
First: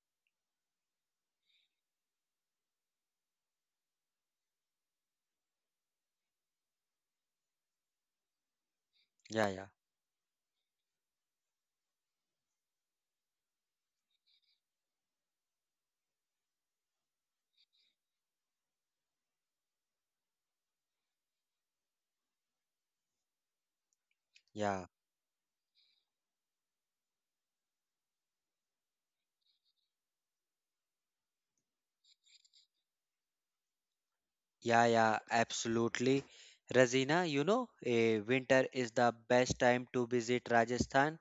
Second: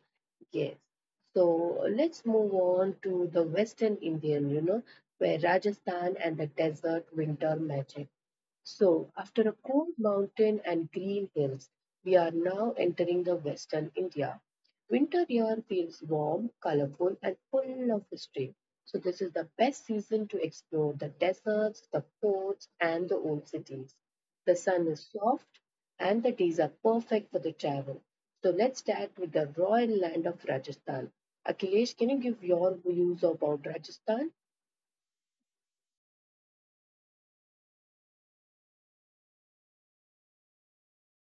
Yes. So let's move on to the Western Indian, you know, where Rajasthan and the desert winter magic. So,
Yeah, yeah,
after a cold mountain and green hills, we are now entering the Western India. Winter here feels warm, colorful, and full of history. So, this is the best season to explore the deserts, the forts, and the old cities. The sun
yeah,
is soft, and the days are perfect for the travel. So, let's start with the royal land of Rajasthan. Akhilesh, can you give your views about Rajasthan?
yeah, yeah, absolutely. Razina, you know, winter is the best time to visit Rajasthan,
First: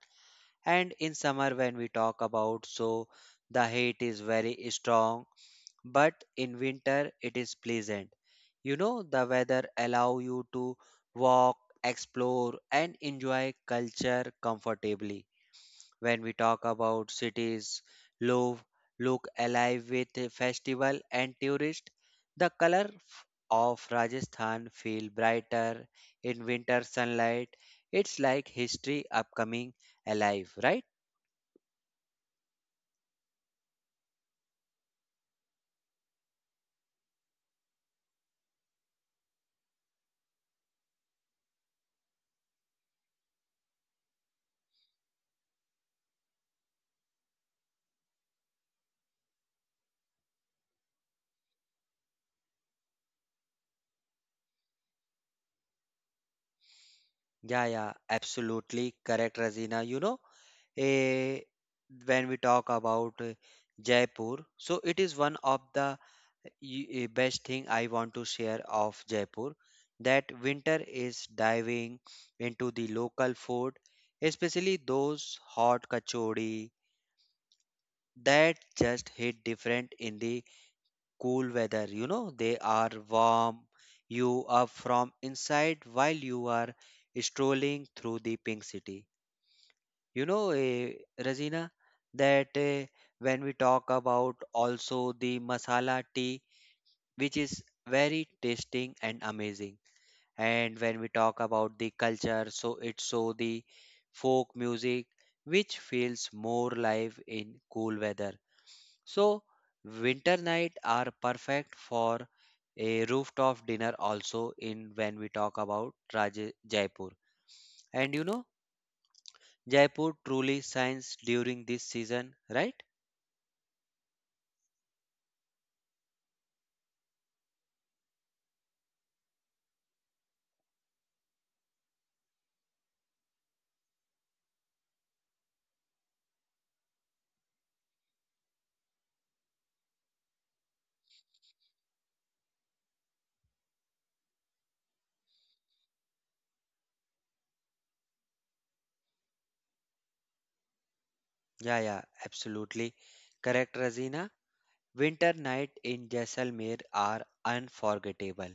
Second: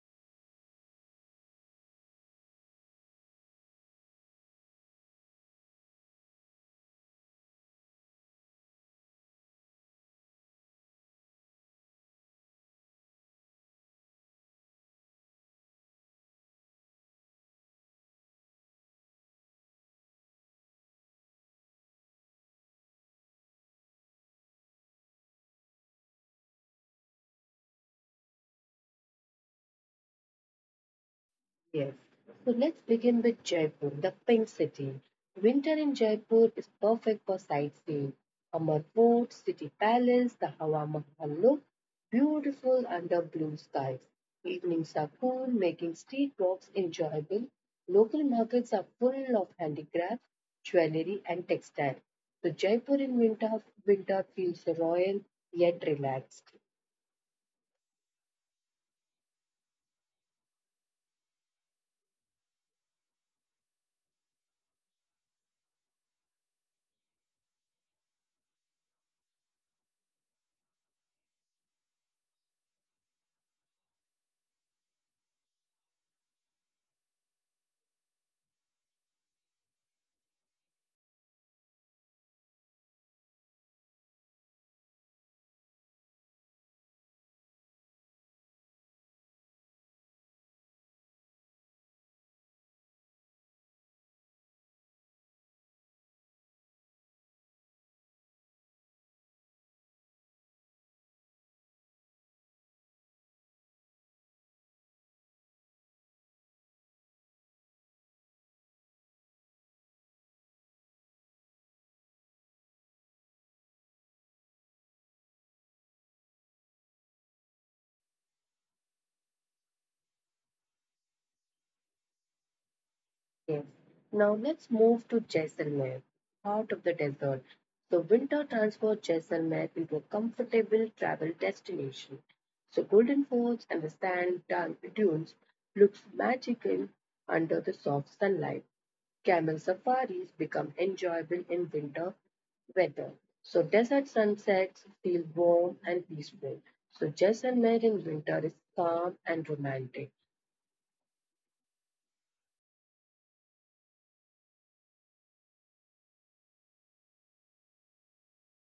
and in summer when we talk about, so the heat is very strong, but in winter it is pleasant. You know, the weather allow you to walk, explore and enjoy culture comfortably. When we talk about cities love, look alive with a festival and tourist, the of rajasthan feel brighter in winter sunlight. It's like history upcoming alive, right?
Yes. So let's begin with Jaipur, the pink city. Winter in Jaipur is perfect for sightseeing. Amar Fort, City Palace, the Hawa Mahal look beautiful under blue skies. Evenings are cool, making street walks enjoyable. Local markets are full of handicrafts, jewelry, and textiles. So Jaipur in winter, winter feels royal yet relaxed.
Yeah, yeah, absolutely correct, Razina. You know, eh, when we talk about Jaipur, so it is one of the best thing I want to share of Jaipur that winter is diving into the local food, especially those hot kachori that just hit different in the cool weather. You know, they are warm you up from inside while you are strolling through the pink city. You know, Razina, that when we talk about also the masala tea, which is very tasting and amazing. And when we talk about the culture, so it's so the folk music, which feels more live in cool weather. So, winter night are perfect for a rooftop dinner also in when we talk about Jaipur. And you know, Jaipur truly shines during this season, right?
Yes. Now let's move to Jaisalmer, heart of the desert. So winter transformed Jaisalmer into a comfortable travel destination. So Golden Forts and the dunes looks magical under the soft sunlight. Camel safaris become enjoyable in winter weather. So desert sunsets feel warm and peaceful. So Jaisalmer in winter is calm and romantic.
Yeah, yeah, absolutely. Correct, Razina. Winter night in Jaisalmer are unforgettable.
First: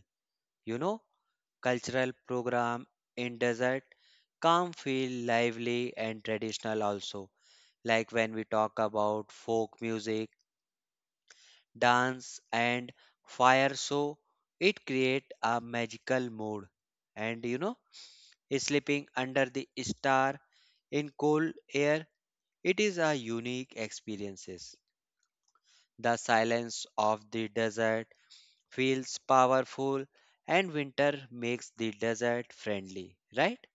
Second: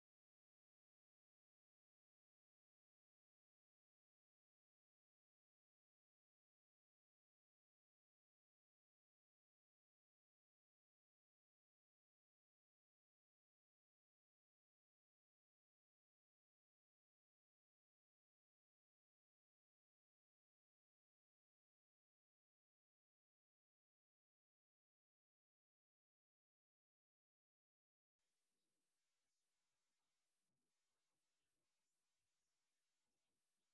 You know, cultural program in desert, calm feel lively and traditional also. Like when we talk about folk music dance and fire, so it create a magical mood. And you know, sleeping under the star in cold air, it is a unique experiences. The silence of the desert feels powerful, and winter makes the desert friendly, right?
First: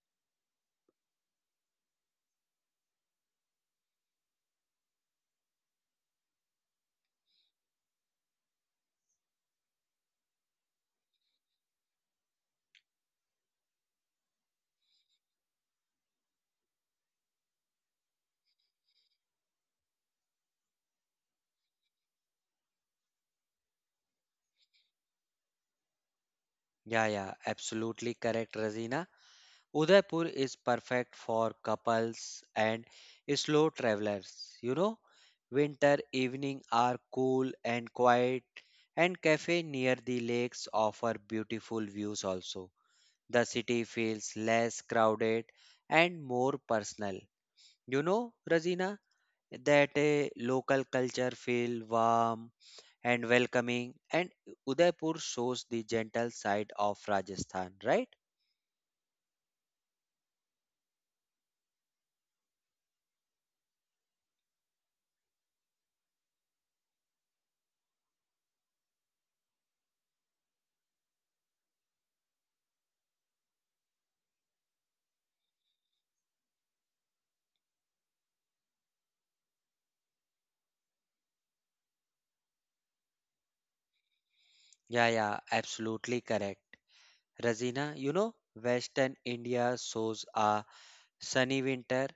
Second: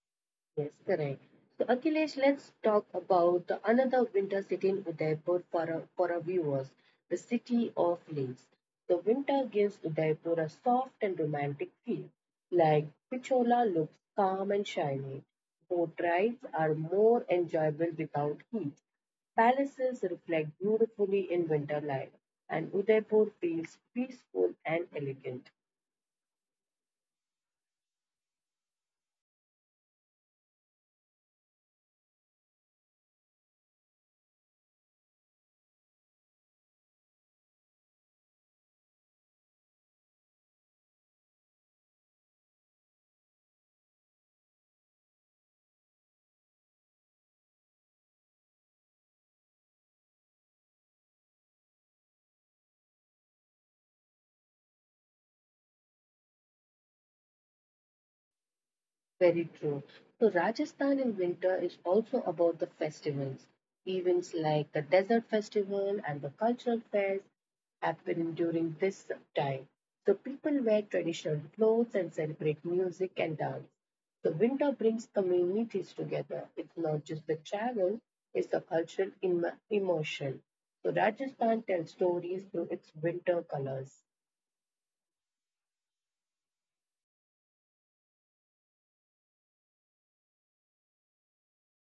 Yes, correct. So Akhilesh, let's talk about the another winter city in Udaipur for our viewers, the city of lakes. The winter gives Udaipur a soft and romantic feel. Like Pichola looks calm and shiny. Boat rides are more enjoyable without heat. Palaces reflect beautifully in winter light, and Udaipur feels peaceful and elegant.
Yeah, yeah, absolutely correct, Razina. Udaipur is perfect for couples and slow travelers. You know, winter evening are cool and quiet, and cafe near the lakes offer beautiful views also. The city feels less crowded and more personal. You know, Razina, that a local culture feel warm and welcoming, and Udaipur shows the gentle side of Rajasthan, right?
Very true. So Rajasthan in winter is also about the festivals. Events like the Desert Festival and the Cultural Fairs happen during this time. So people wear traditional clothes and celebrate music and dance. The winter brings communities together. It's not just the travel, it's the emotion. So Rajasthan tells stories through its winter colors.
Yeah, yeah, absolutely correct. Razina, you know, Western India shows a sunny winter,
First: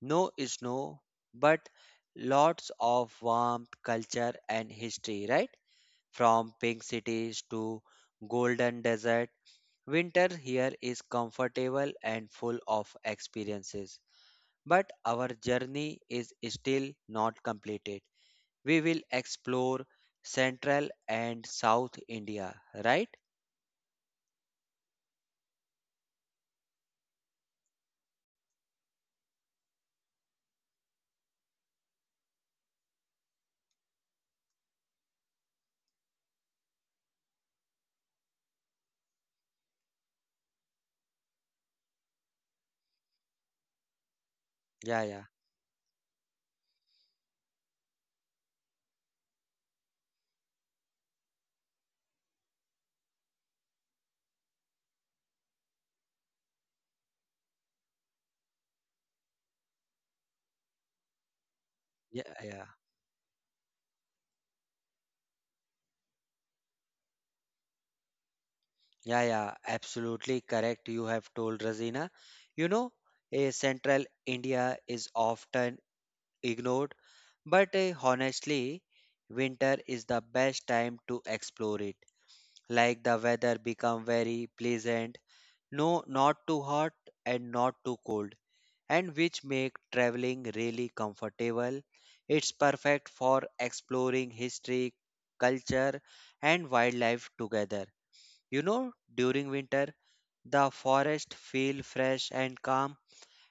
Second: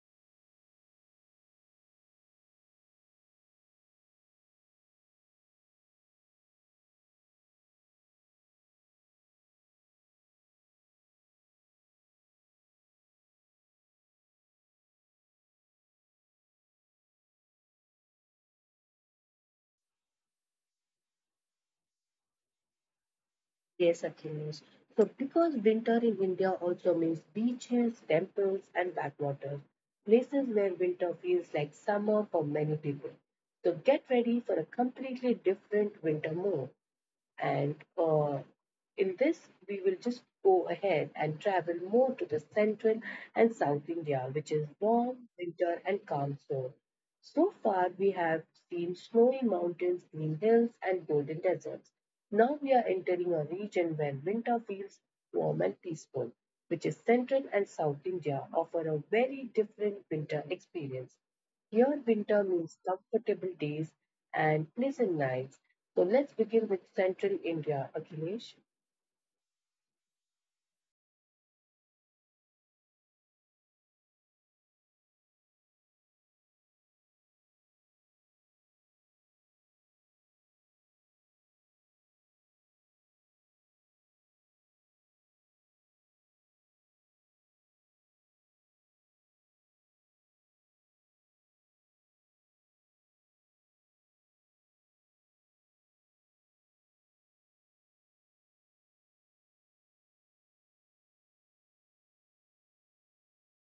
no snow, but lots of warmth, culture, and history, right? From pink cities to golden desert, winter here is comfortable and full of experiences. But our journey is still not completed. We will explore central and south India, right?
Yes, Akhilesh. So, because winter in India also means beaches, temples, and backwaters, places where winter feels like summer for many people. So, get ready for a completely different winter mood. And in this, we will just go ahead and travel more to the central and south India, which is
Yeah,
warm,
yeah,
winter, and calm zone. So far, we have seen snowy mountains, green hills, and golden deserts. Now we are entering a region where winter feels warm and peaceful, which is central and south India offer a very different winter experience. Here,
yeah,
winter
yeah.
means comfortable days and pleasant nights. So let's begin with Central India, Akhilesh.
Yeah, yeah, absolutely correct. You have told Razina. You know, a central India is often ignored, but honestly, winter is the best time to explore it. Like the weather become very pleasant, no, not too hot and not too cold, and which make traveling really comfortable. It's perfect for exploring history, culture, and wildlife together. You know, during winter the forest feel fresh and calm,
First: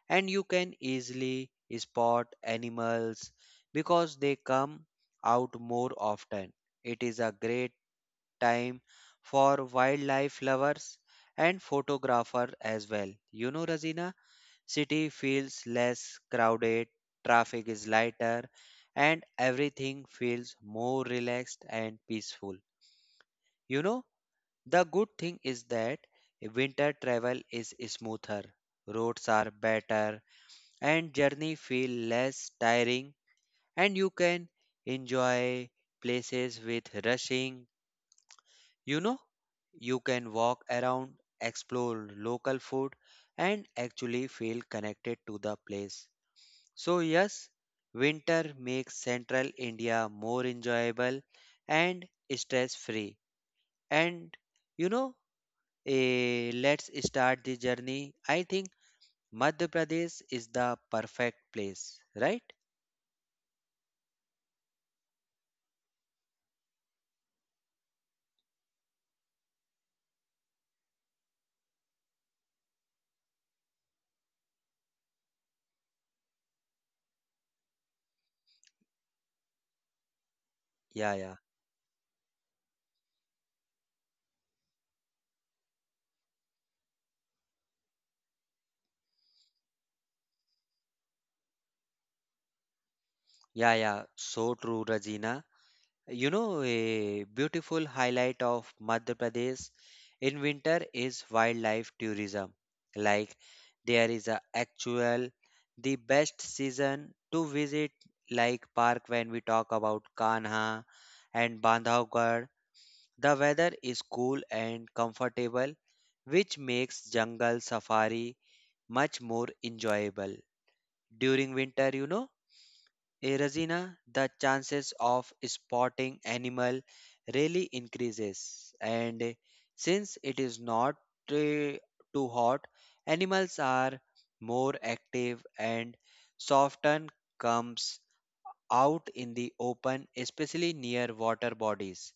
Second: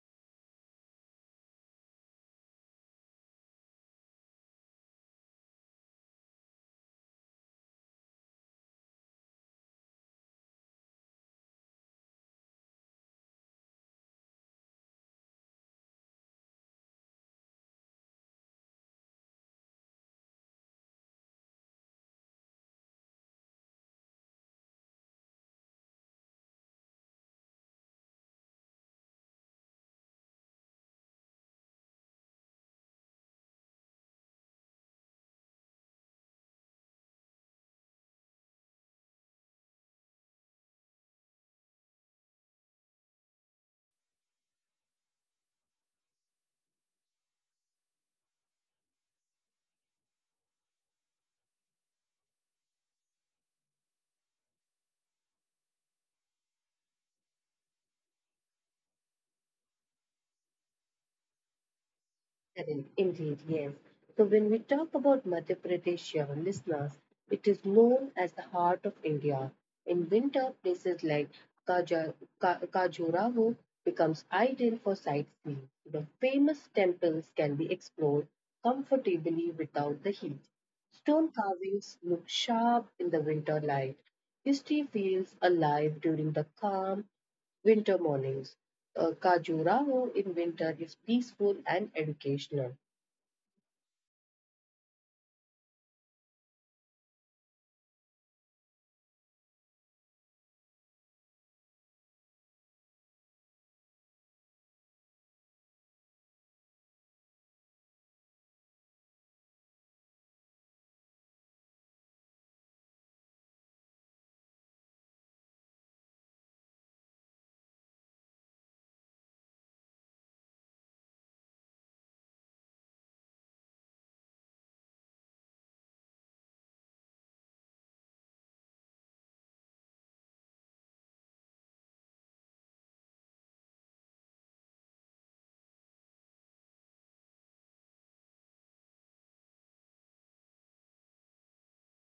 and you can easily spot animals because they come out more often. It is a great time for wildlife lovers and photographer as well. You know, Razina, city feels less crowded, traffic is lighter, and everything feels more relaxed and peaceful. You know, the good thing is that winter travel is smoother, roads are better, and journey feel less tiring, and you can enjoy places with rushing. You know, you can walk around, explore local food, and actually feel connected to the place. So, yes, winter makes central India more enjoyable and stress free. And you know, Let's start the journey. I think Madhya Pradesh is the perfect place, right?
Correct, indeed, yes. So when we talk about Madhya Pradesh, your listeners, it is known as the heart of India. In winter, places like Kaja, Khajuraho becomes ideal for sightseeing. The famous temples can be explored comfortably without the heat.
Yeah,
Stone
yeah,
carvings look sharp in the winter light. History feels alive during the calm Winter mornings. Kajuraho in winter is peaceful and educational.
yeah, yeah. So true, Rajina. You know, a beautiful highlight of Madhya Pradesh in winter is wildlife tourism. Like there is a actual the best season to visit like park when we talk about Kanha and Bandhavgarh. The weather is cool and comfortable, which makes jungle safari much more enjoyable. During winter, you know, Razina, the chances of spotting animal really increases. And since it is not eh, too hot, animals are more active and soften comes out in the open, especially near water bodies.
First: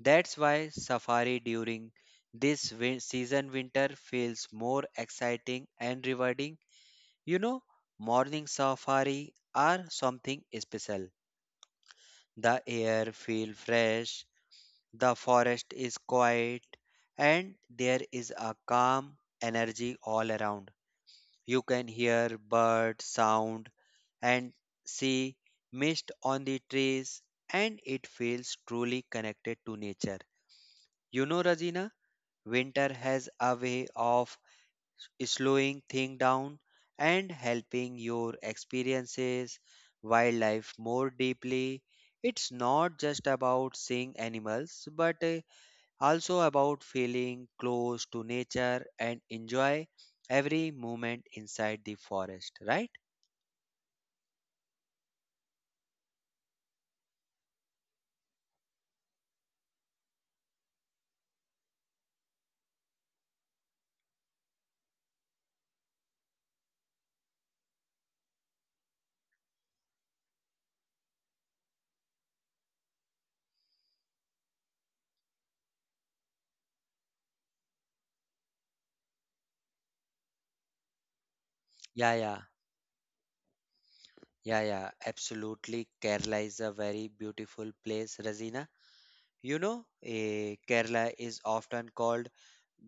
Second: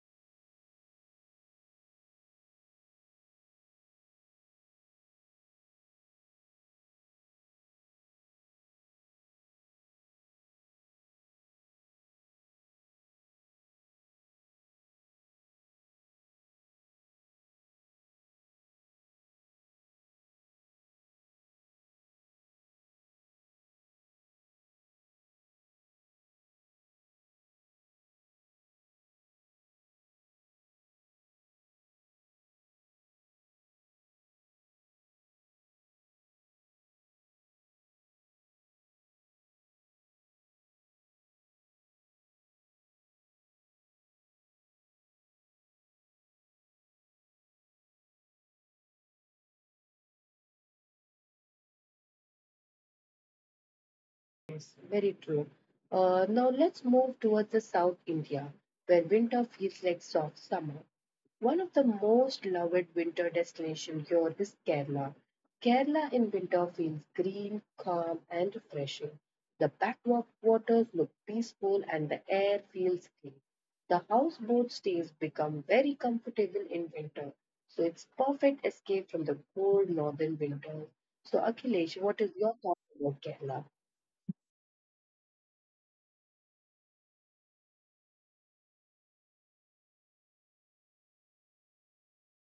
That's why safari during this season winter feels more exciting and rewarding. You know, morning safari are something special. The air feels fresh, the forest is quiet, and there is a calm energy all around. You can hear bird sound and see mist on the trees, and it feels truly connected to nature. You know, Rajina, winter has a way of slowing things down and helping your experiences wildlife more deeply. It's not just about seeing animals, but also about feeling close to nature and enjoy every moment inside the forest, right?
Yes, very true. Now let's move towards the South India, where winter feels like soft summer. One of the most loved winter destinations here is Kerala. Kerala in winter feels green, calm, and refreshing. The backwaters look peaceful and the air feels clean. The houseboat stays become very comfortable in winter, so it's perfect escape from the cold northern winters. So
Yeah,
Akhilesh,
yeah,
what is your thought about Kerala?
yeah, yeah, absolutely. Kerala is a very beautiful place, Razina. You know, Kerala is often called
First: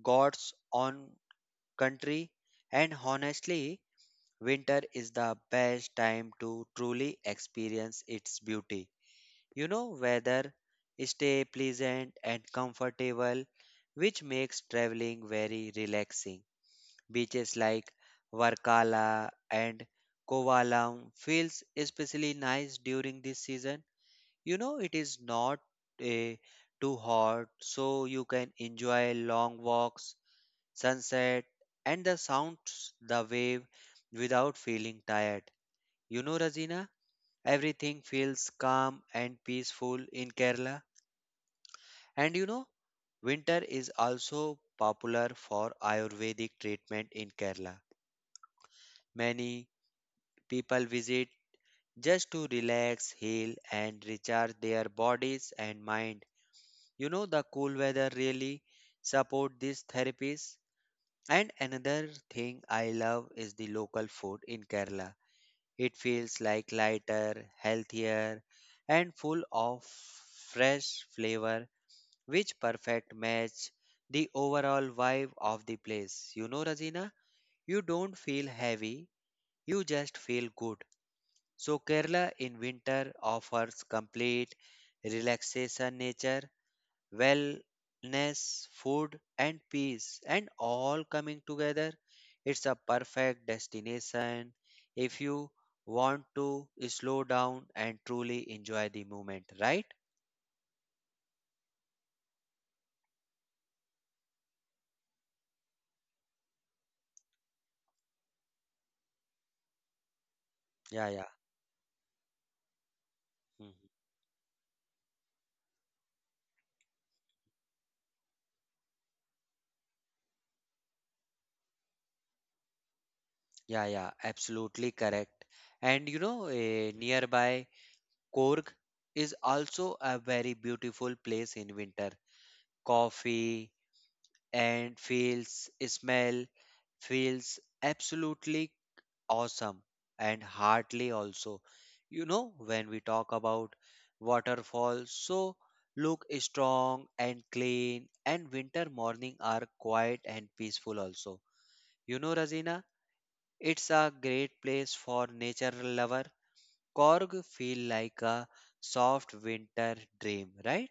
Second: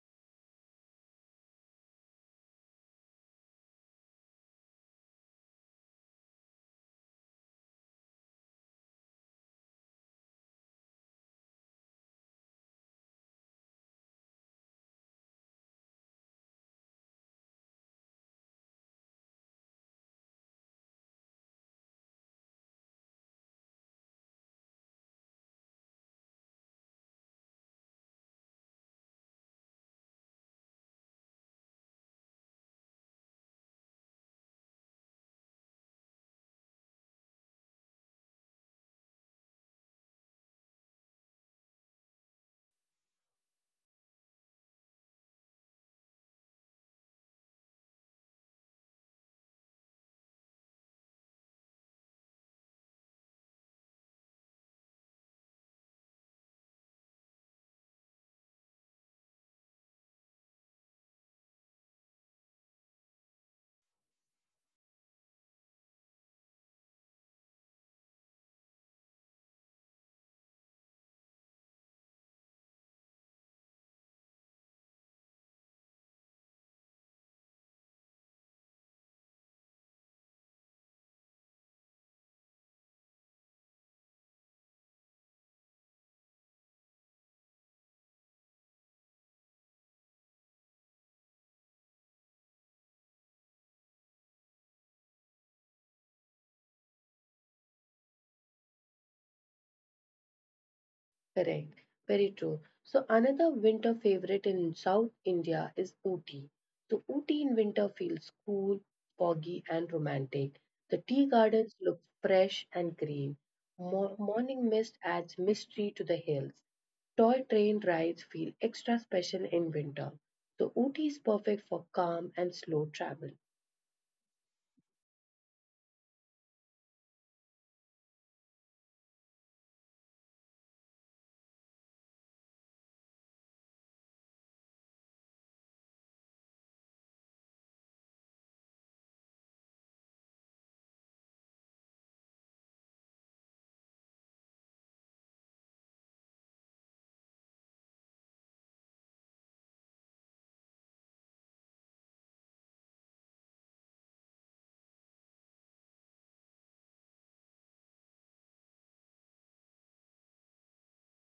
God's own country, and honestly, winter is the best time to truly experience its beauty. You know, weather stay pleasant and comfortable, which makes traveling very relaxing. Beaches like Varkala and Kovalam feels especially nice during this season. You know, it is not eh, too hot, so you can enjoy long walks, sunset, and the sounds, the wave without feeling tired. You know, Razina, everything feels calm and peaceful in Kerala. And you know, winter is also popular for Ayurvedic treatment in Kerala. Many people visit just to relax, heal, and recharge their bodies and mind. You know, the cool weather really support these therapies. And another thing I love is the local food in kerala. It feels like lighter, healthier, and full of fresh flavor, which perfect match the overall vibe of the place. You know, rajina, you don't feel heavy, you just feel good. So kerala in winter offers complete relaxation, nature, wellness, food, and peace, and all coming together. It's a perfect destination if you want to slow down and truly enjoy the moment, right?
Correct. Very true. So another winter favorite in South India is Ooty. So Ooty in winter feels cool, foggy, and romantic. The tea
Yeah, yeah.
gardens look fresh and green.
Mhm.
Morning mist adds mystery to the hills. Toy train rides feel extra special in winter. So Ooty is perfect for calm and slow travel.
Yeah, yeah, absolutely correct. And you know, nearby Korg is also a very beautiful place in winter. Coffee and fields smell feels absolutely awesome and Hartley also. You know, when we talk about waterfalls, so look strong and clean, and winter morning are quiet and peaceful also. You know, Razina, it's a great place for nature lover. Korg feel like a soft winter dream, right?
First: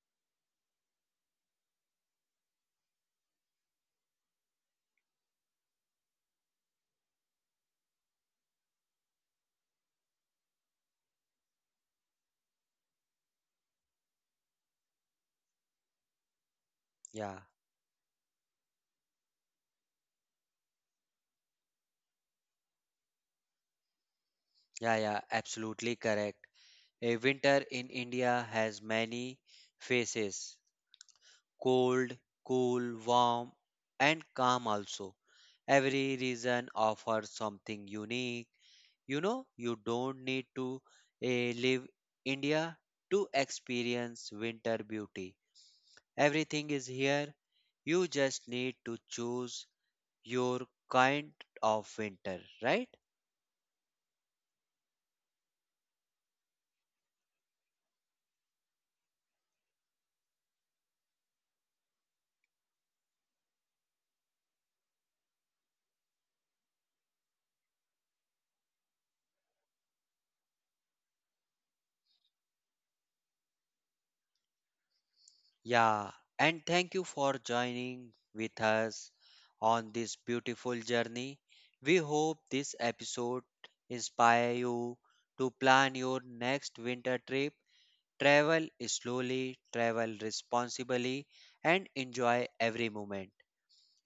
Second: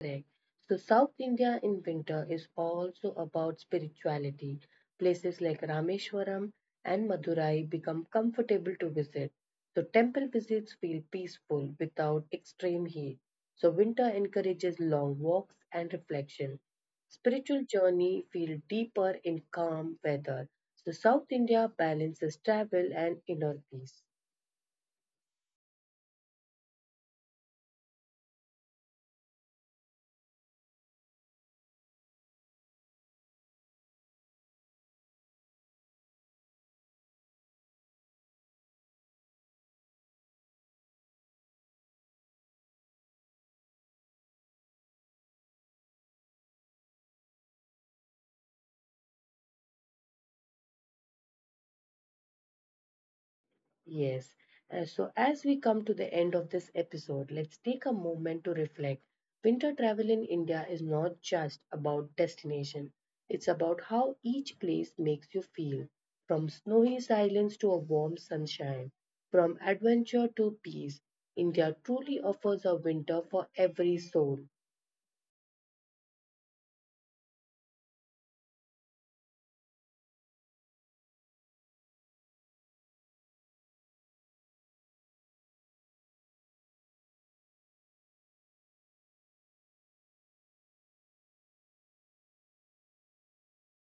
Correct. So, South India in winter is also about spirituality. Places like Rameshwaram and Madurai become comfortable to visit. So, temple visits feel peaceful without extreme heat. So, winter encourages long walks and reflection.
Yeah,
Spiritual journey feel deeper in calm weather. So, South India balances travel and inner peace.
yeah, yeah, absolutely correct. A winter in India has many faces. Cold, cool, warm, and calm also. Every region offers something unique. You know, you don't need to live India to experience winter beauty. Everything is here. You just need to choose your kind of winter, right?
Yes. So, as we come to the end of this episode, let's take a moment to reflect. Winter travel in India is not just about destination, it's about how each place makes you feel from snowy silence to a warm sunshine, from adventure to peace. India truly offers a winter for every soul.
Yeah, and thank you for joining with us on this beautiful journey. We hope this episode inspire you to plan your next winter trip, travel slowly, travel responsibly and enjoy every moment.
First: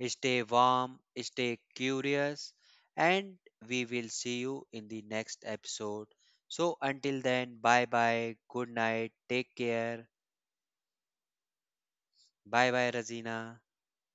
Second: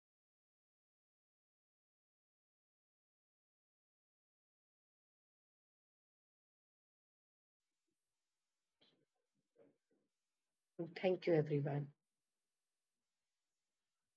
Stay warm, stay curious and we will see you in the next episode. So until then, bye bye, good night, take care.
Thank you, everyone.
Bye bye Razina.